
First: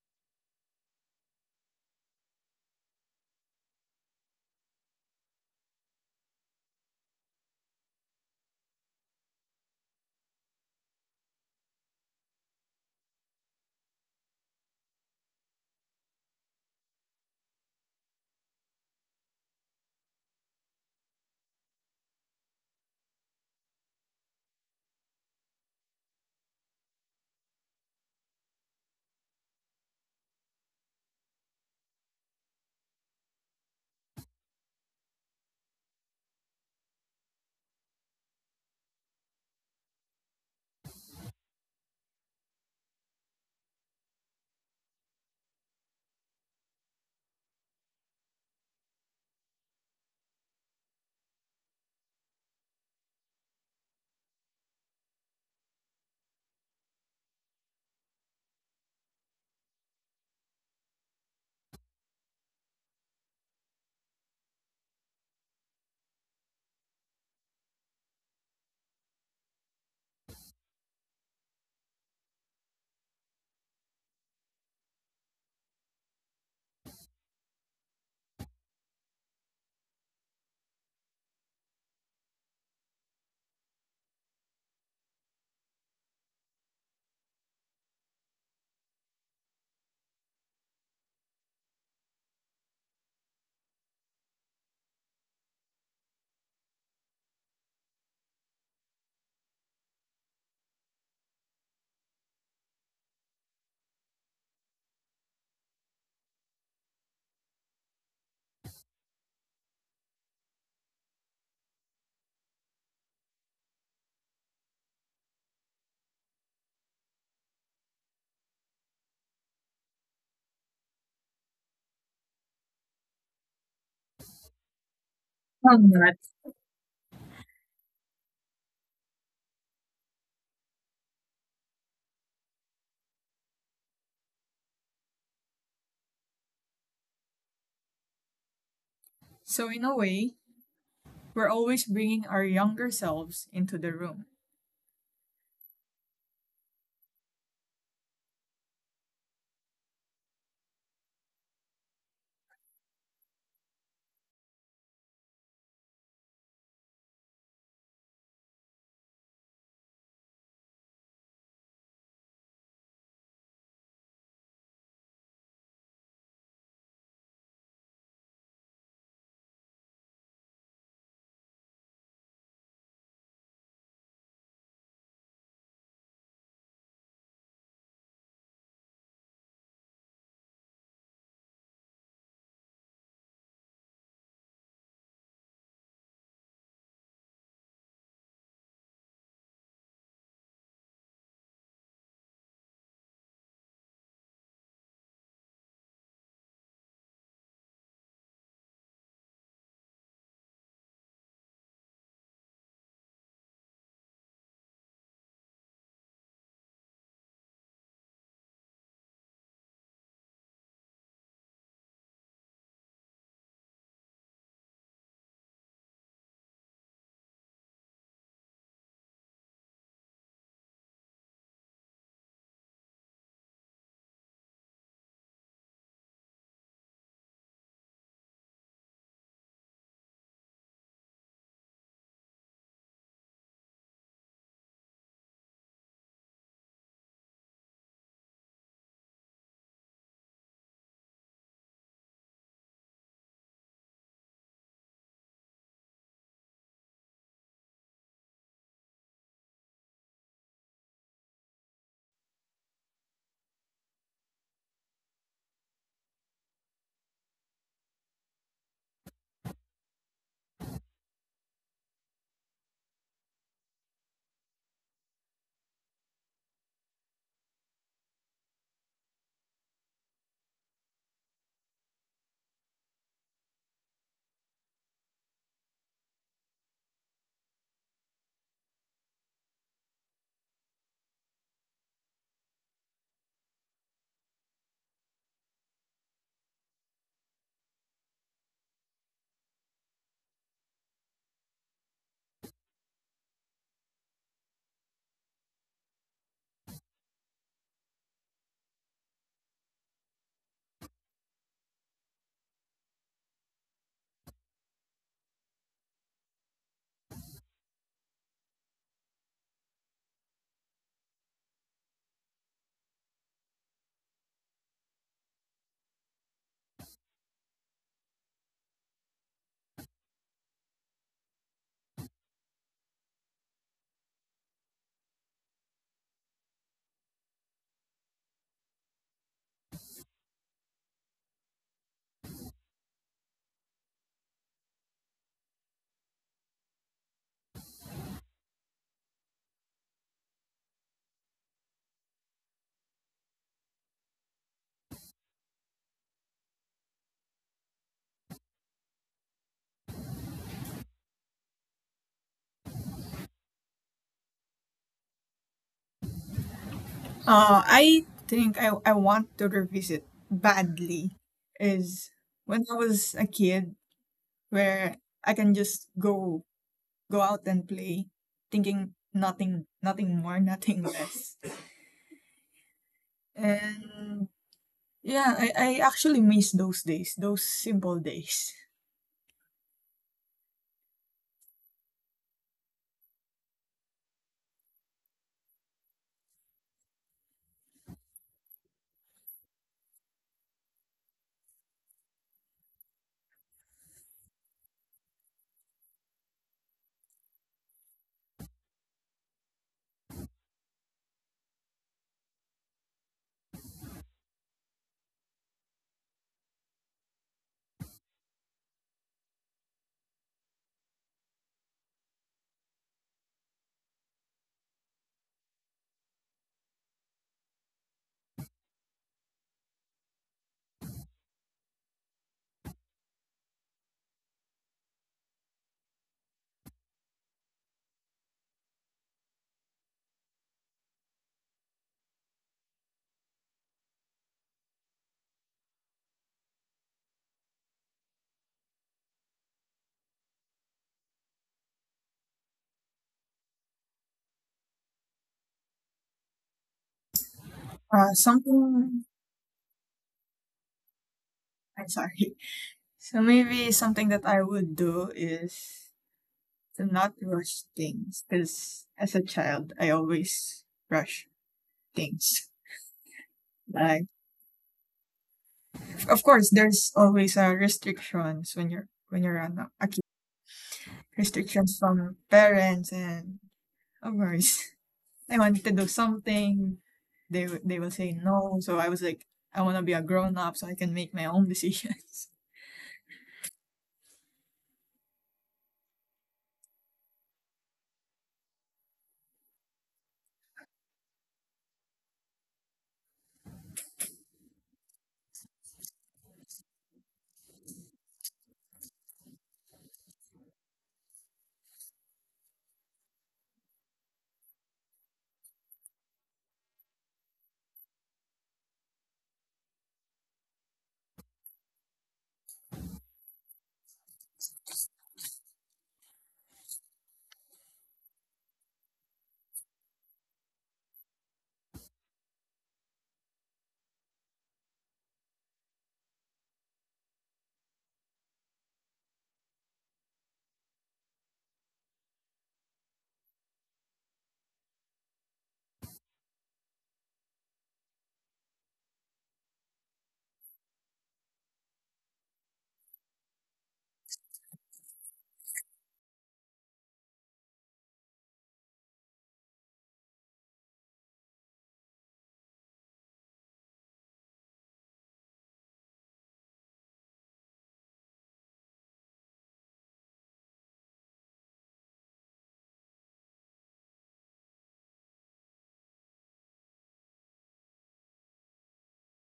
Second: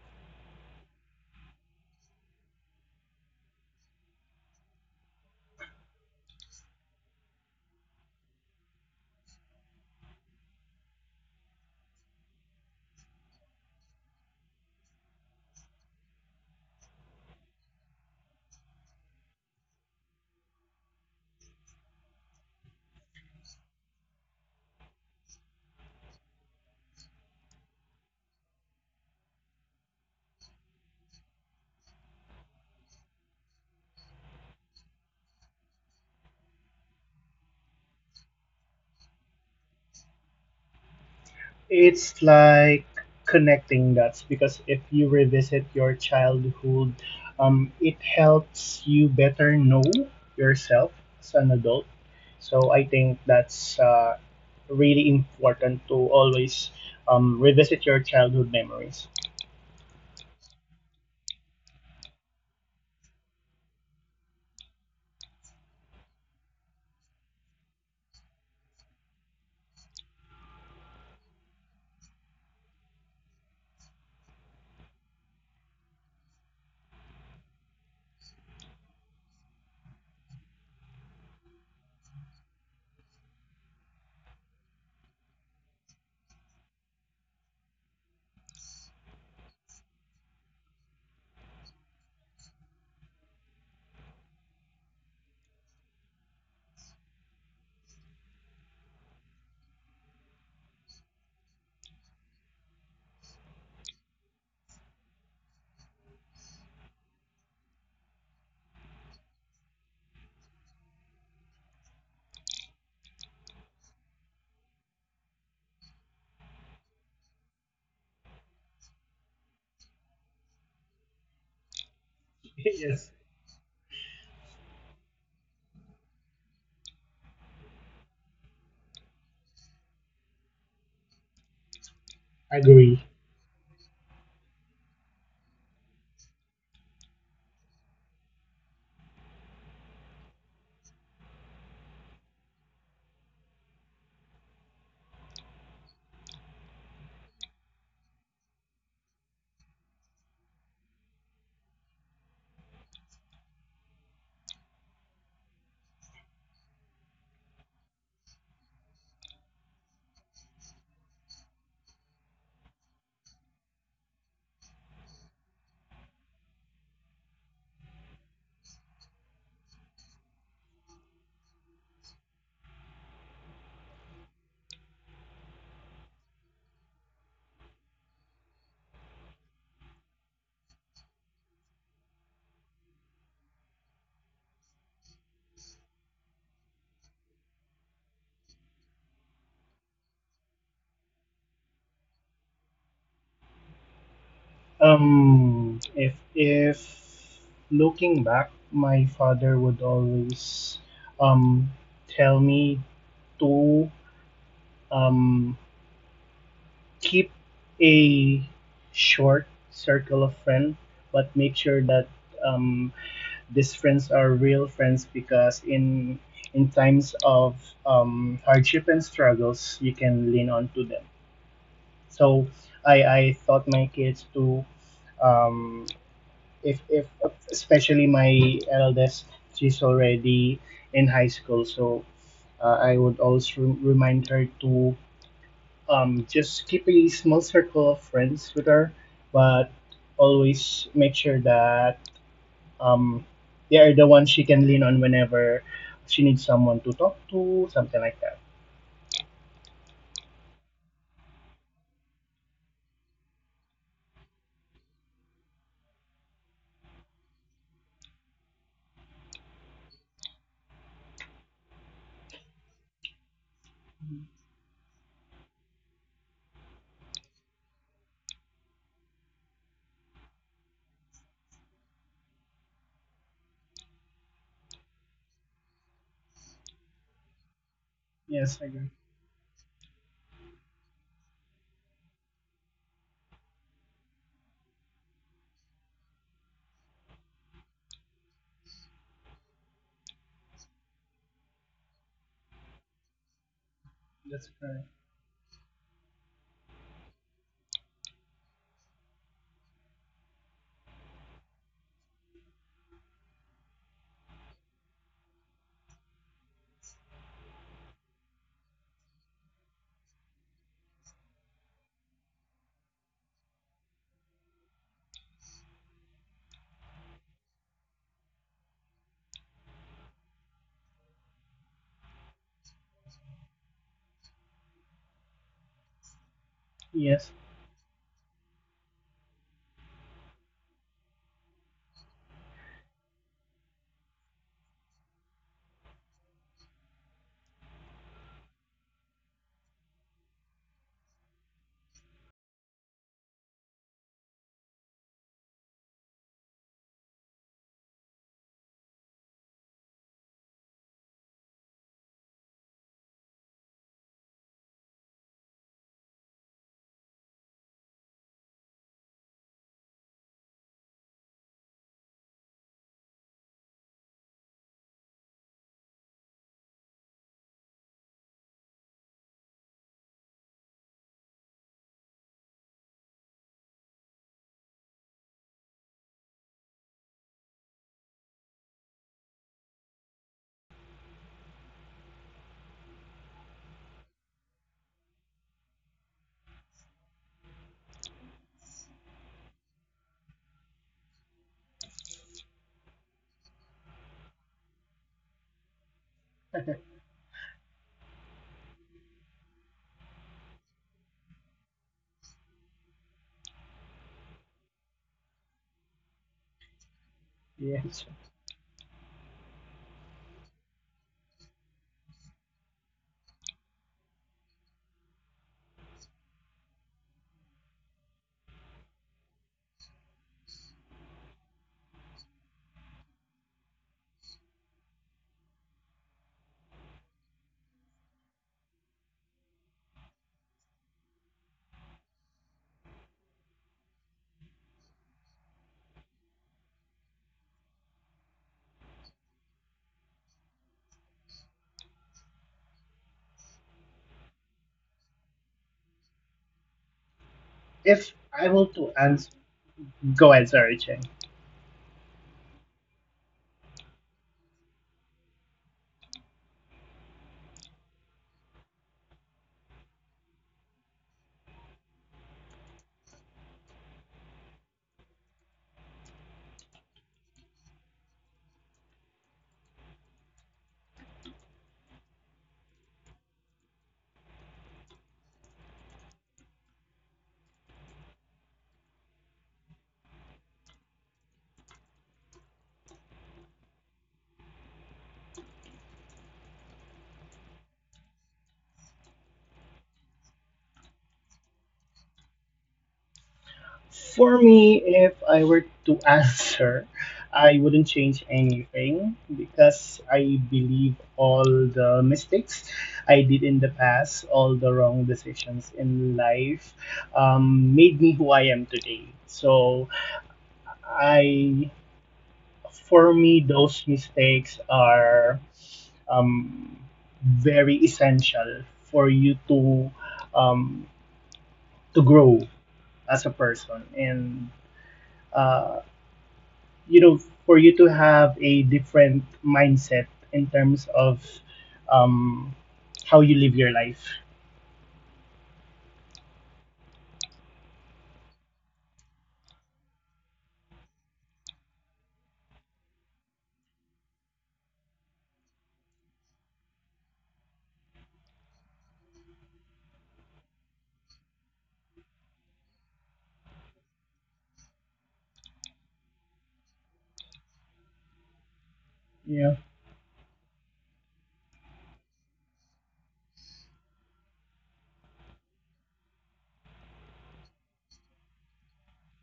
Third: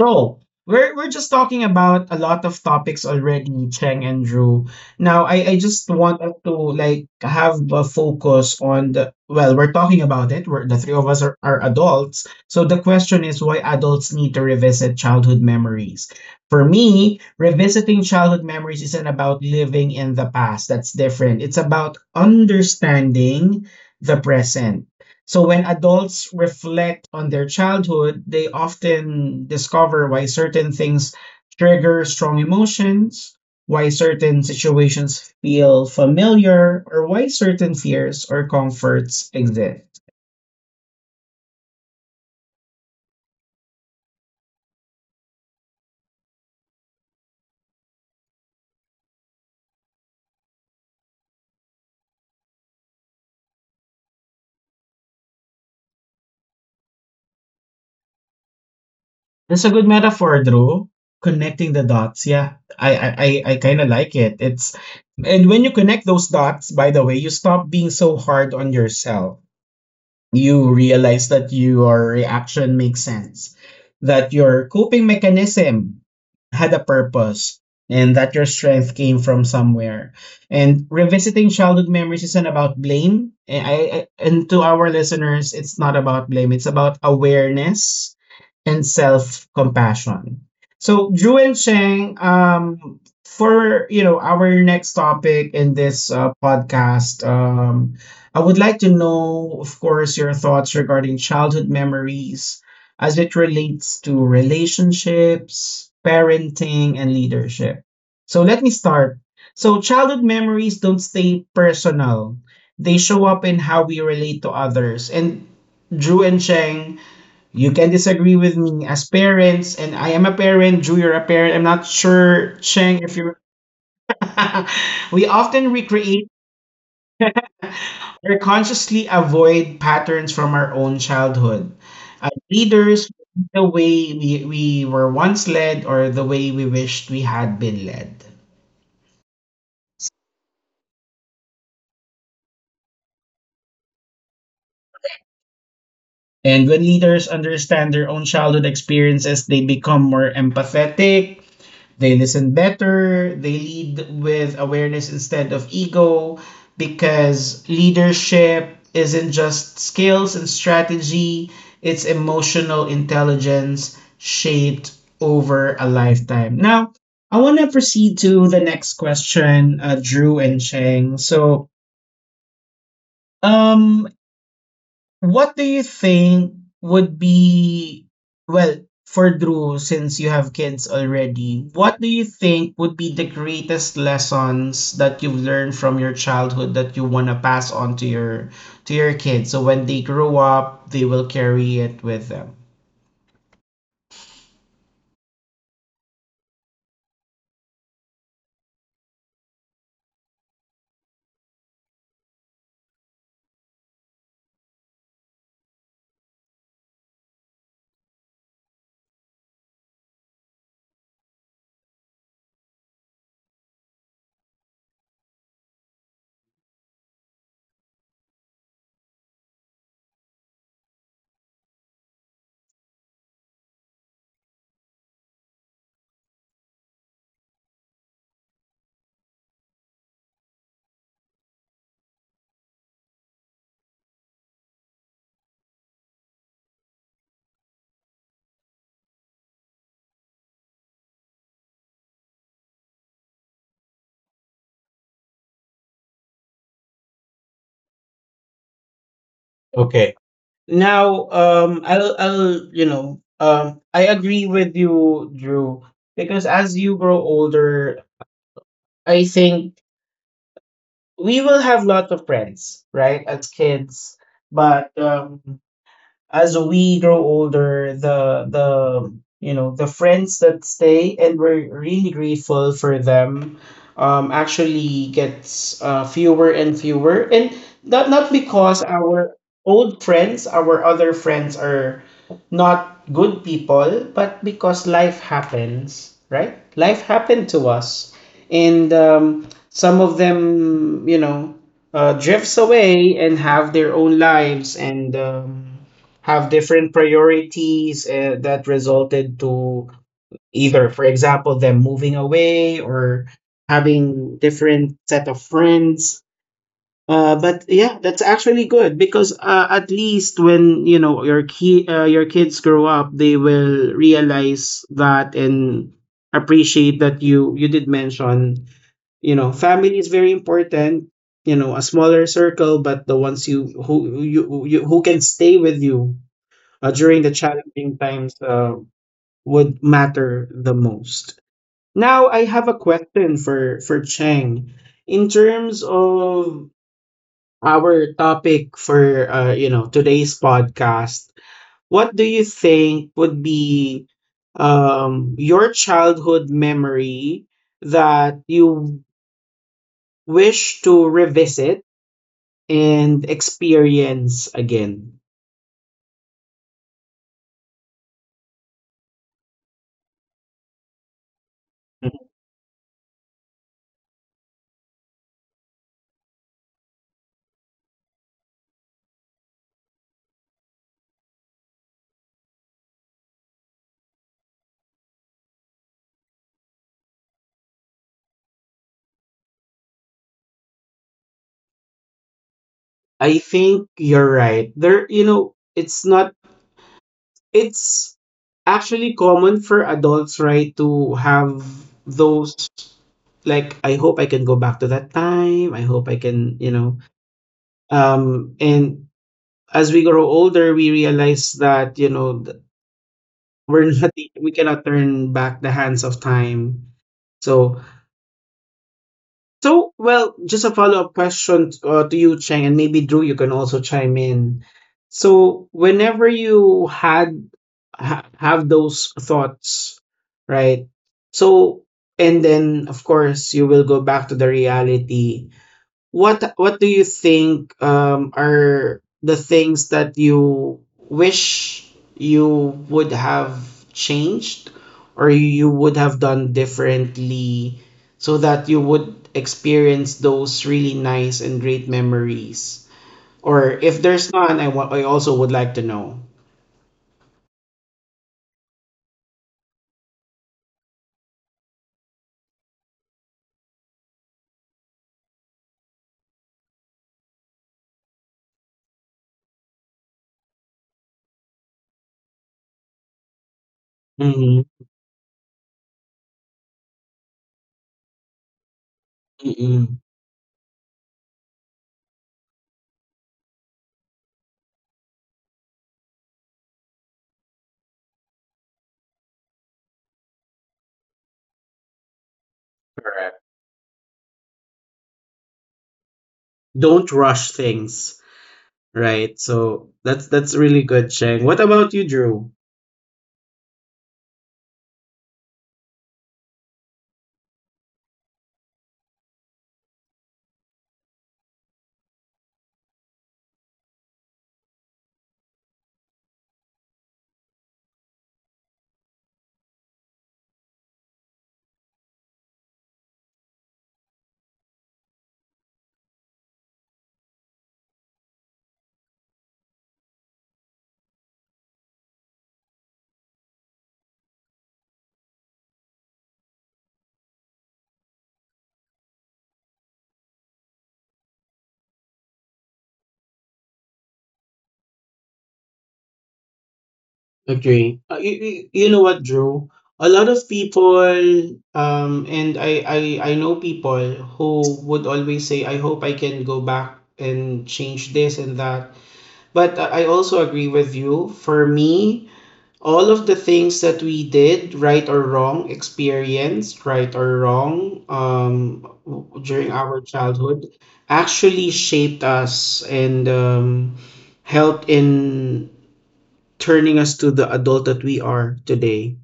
So we're just talking about a lot of topics already, Cheng and Drew. Now I just want us to like have a focus on the, well, we're talking about it. We're the three of us are adults. So the question is why adults need to revisit childhood memories. For me, revisiting childhood memories isn't about living in the past. That's different. It's about understanding the present. So when adults reflect on their childhood, they often discover why certain things trigger strong emotions, why certain situations feel familiar, or why certain fears or comforts exist. It's like connecting dots because if you revisit your childhood, it helps you better know yourself as an adult. So I think that's really important to always revisit your childhood memories. *laughs* That's a good metaphor, Drew. Connecting the dots. Yeah. I kinda like it. It's, and when you connect those dots, by the way, you stop being so hard on yourself. You realize that your reaction makes sense, that your coping mechanism had a purpose, and that your strength came from somewhere. And revisiting childhood memories isn't about blame. And, and to our listeners, it's not about blame, it's about awareness and self compassion. So, Drew and Cheng, for you know our next topic in this podcast, I would like to know, of course, your thoughts regarding childhood memories as it relates to relationships, parenting, and leadership. So let me start. So, childhood memories don't stay personal, they show up in how we relate to others. And Drew and Cheng, you can disagree with me as parents, and I am a parent. Drew, you're a parent. I'm not sure, Cheng, Yes, if you're. *laughs* We often I'm not. recreate or consciously avoid patterns from our own childhood. As agree. leaders, the way we were once led or the way we wished we had been led. So, in a way, we're always bringing our younger selves into the room. And when leaders understand their own childhood experiences, they become more empathetic. They listen better, they lead with awareness instead of ego, because leadership isn't just skills and strategy, it's emotional intelligence shaped over a lifetime. Now, I want to proceed to the next question, Drew and Cheng. So, um, what do you think would be, well, for Drew, since you have kids already, what do you think would be the greatest lessons that you've learned from your childhood that you want to pass on to your kids? So when they grow up, they will carry it with them. If looking back, my father would always um tell me to um keep a short circle of friends, but make sure that um these friends are real friends because in times of hardship and struggles, you can lean on to them. So I taught my kids to um if especially my eldest, she's already in high school, so I would also remind her to just keep a small circle of friends with her, but always make sure that um, they are the ones she can lean on whenever she needs someone to talk to, something like that. Okay. Now, I'll, you know, I agree with you, Drew, because as you grow older, I think we will have lots of friends, right, as kids, but as we grow older, the you know the friends that stay and we're really grateful for them actually gets fewer and fewer, and not Yes, I because agree. our old friends, our other friends are not good people, but because life happens, right? Life happened to us, and some of them, you know, drifts away and have their own That's lives, correct. and. Have different priorities that resulted to either, for example, them moving away or having different set of friends. But yeah, that's actually good because at least when you know your kids grow up, they will realize that and appreciate that you did mention you know family is very important. You know, a smaller circle, but the ones you who you who can stay with you during Yes. the challenging times would matter the most. Now, I have a question for Cheng. In terms of our topic for today's podcast, what do you think would be your childhood memory that you wish to revisit and experience again? I think I want to revisit badly is when I was a kid where I can just go out and play thinking nothing more *laughs* nothing less, and yeah, I actually miss those days, those simple days. I think you're right. There, you know, it's not, it's actually common for adults, right, to have those, like I hope I can go back to that time. I hope I can, you know. And as we grow older, we realize that, you know, we're *laughs* not we cannot turn back the hands of time. So Yes. so well, just a follow-up question to you, Cheng, and maybe Drew, you can also chime in. So whenever you had have those thoughts, right? So, and then of course you will go back to the reality. What do you think are the things that you wish you would have changed or you would have done differently so that you would experience those really nice and great memories? Or if there's none, I also would like to know. if Uh, I were to something, answer Go ahead, sorry Chen. I'm sorry. *laughs* So maybe something that I would do is to not rush things. Because as a child, I always rush things. Like, Mm-hmm. of course, there's always restrictions when you're a Mm-hmm. kid. Restrictions from parents and of course I wanted to do something, they will say no. So I was like, I want to be a grown up so I can make my own decisions. Don't rush things, right? So that's really good, Sheng. What about you, Drew? For me, if I were to *laughs* answer, I wouldn't change anything because I believe all the mistakes I did in the past, all the wrong decisions in life, made me who I am today. So I, for me, those mistakes are um, very essential for you um, to grow as a person. And uh, you know, for you to have a different mindset in terms of um how you live your life. Agree. You know what, Drew? A lot of people, and I know people who would always say, "I hope I can go back and change this and that." But I also agree with you. For me, all of the things that we did, right or wrong, experienced, right or wrong, Yeah. during our childhood, actually shaped us and helped in turning us to the adult that we are today.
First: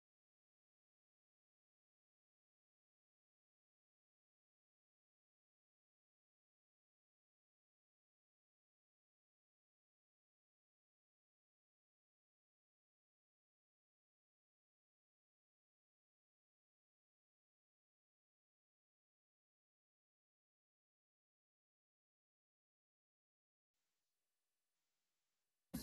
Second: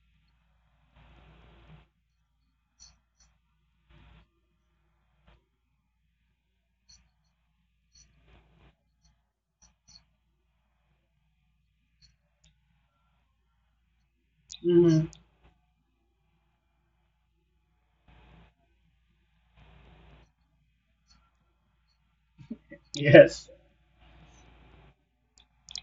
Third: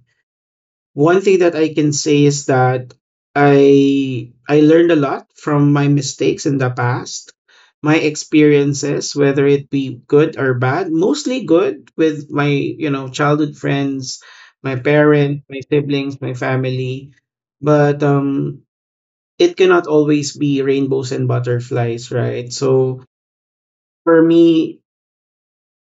One thing that I can say is that I learned a lot from my mistakes in the past. My experiences, whether it be good or bad, mostly good with my, you know, childhood friends, my Hmm. parents, my siblings, my family. But it cannot always be rainbows and butterflies, right? So Yes. for me,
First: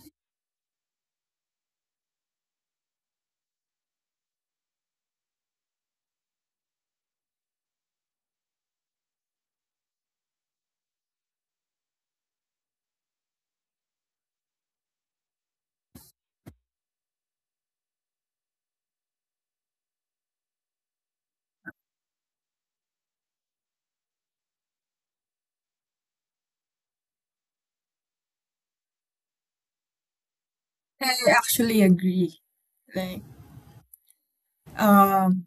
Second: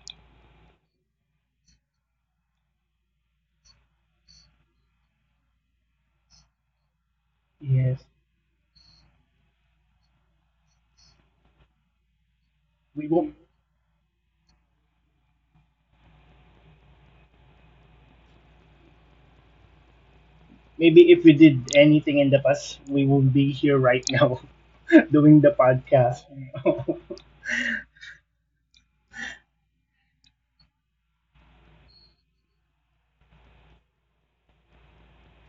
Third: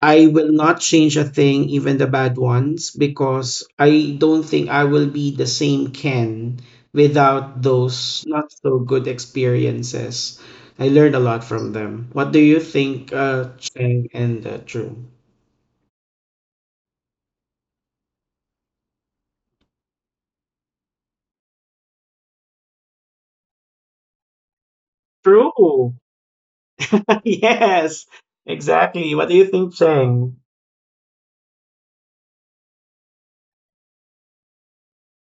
I will not change a thing, even the bad ones, because I don't think I will be the same Ken without Yes, those not so good experiences. I learned a lot from them. What do you we think, won't, Cheng and True? maybe if we did anything in the past we won't be here right now *laughs* doing the True. podcast. *laughs* *laughs* Yes, exactly. What do you think, Cheng? *laughs* I actually agree. Like, um,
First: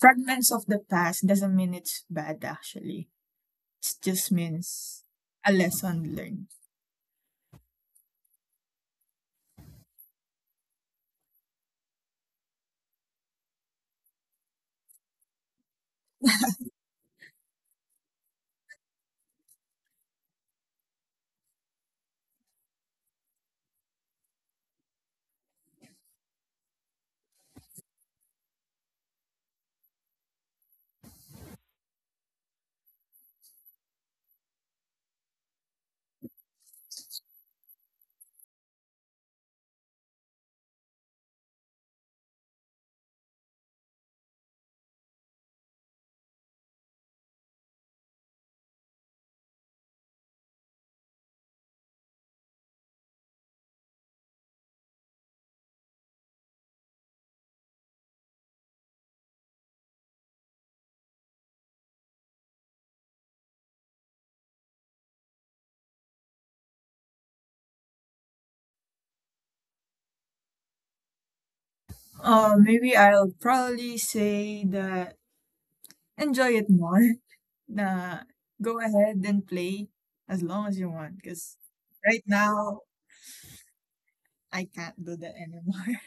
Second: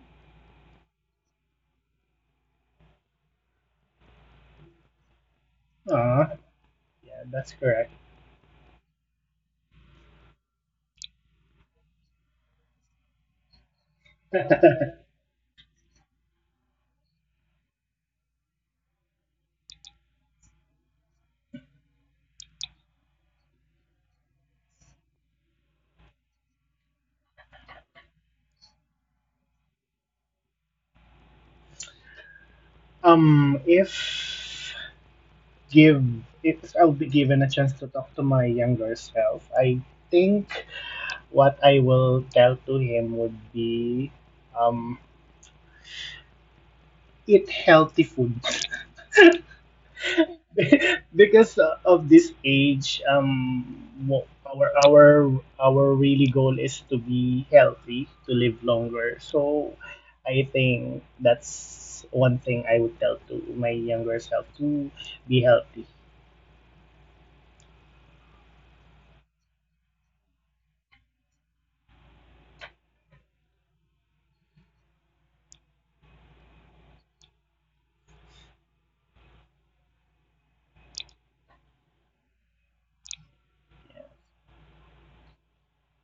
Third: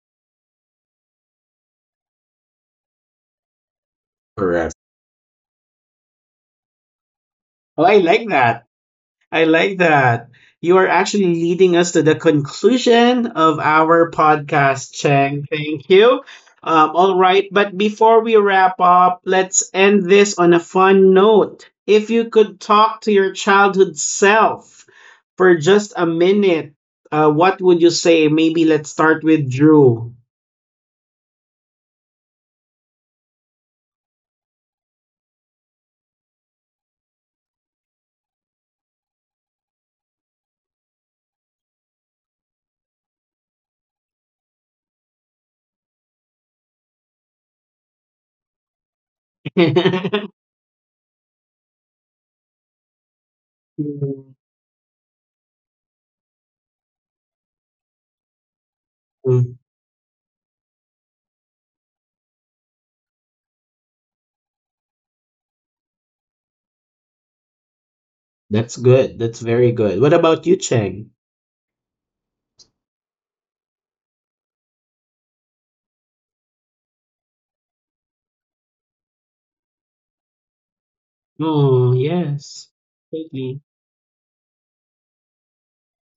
fragments of the past doesn't mean it's bad. Actually, it just Correct. means a lesson Ah, learned. yeah, that's correct. Oh, I like that. I like that. You are actually leading us to the conclusion of our *laughs* podcast, Cheng. Thank you. All right, but before we wrap up, let's end this on a fun note. If you could talk to your childhood self for just a minute, what would you say? Maybe let's start with Drew. um if give if I'll be given a chance to talk to my younger self, I think what I will tell to him would be um, eat healthy food *laughs* *laughs* because of this age, our our really goal is to be healthy, to live longer. Mm, So I think that's one thing I would tell to my younger self, to be healthy. that's good. That's very good. What about you, Cheng? Maybe I'll probably say that enjoy it more. *laughs* Nah, go ahead and play as long as you want. Because Oh, right yes. now I can't do that anymore.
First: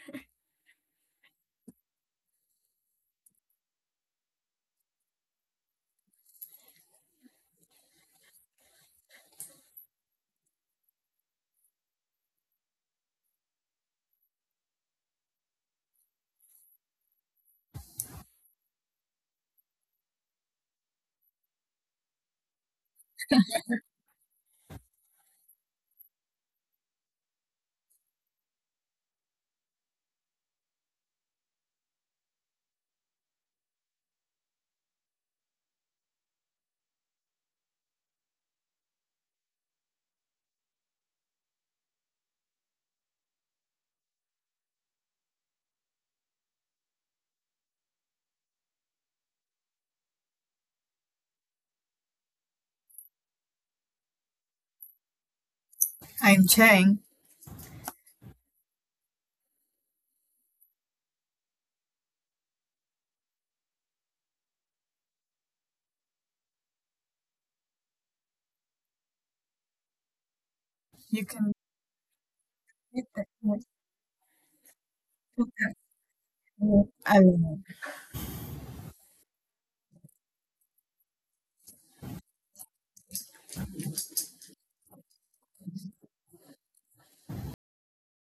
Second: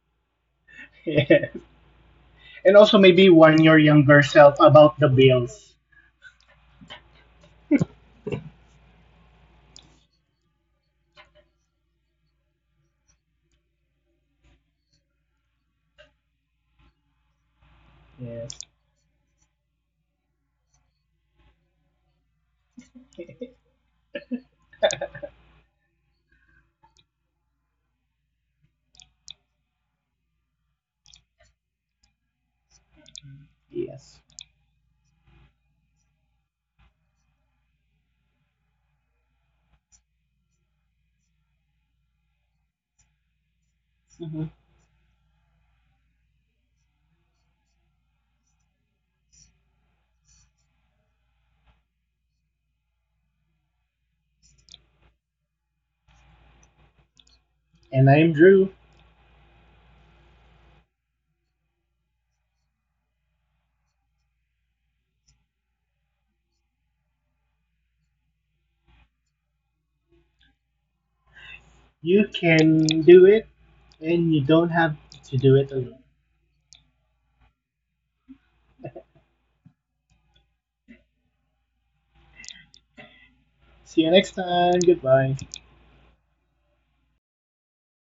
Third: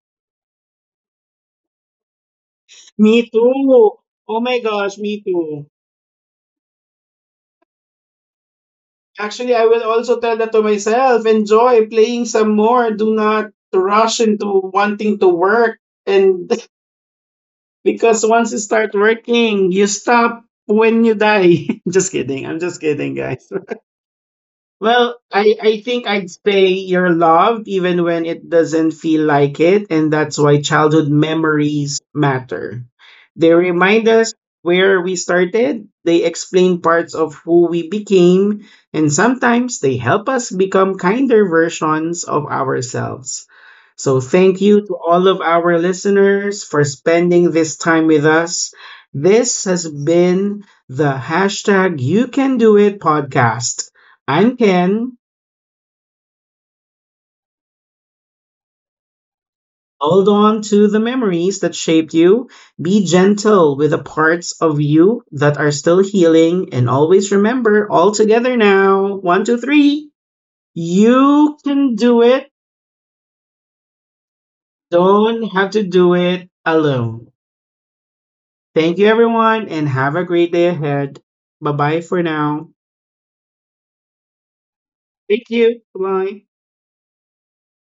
*laughs* And also Me maybe warn your too. younger Oh my self about gosh, the me too. bills. Actually, I will also tell that to myself. Enjoy playing some more. Do not rush into wanting to work. And *laughs* because Yes. once you start working, you stop when you die. *laughs* Just kidding. I'm just kidding, *laughs* guys. Well, I think I'd say you're loved even when it doesn't feel like it. And that's why childhood memories matter. They remind Yes. us where we started, they explain parts of who we became, and sometimes they help us become kinder versions of ourselves. So, Mhm. thank you to all of our listeners for spending this time with us. This has been the #YouCanDoIt podcast and can *laughs* I'm Cheng. And I'm Drew. hold on to the memories that shaped you. Be gentle with the parts of you that are still healing, and always remember, all together now. One, two, three. You can You can do You it. can get the do it, and you don't have to Don't do have it to alone. do it I alone. mean, Thank you, everyone, and have a great day ahead. Bye bye for now. See you next time. Goodbye. Thank you. Bye. Bye.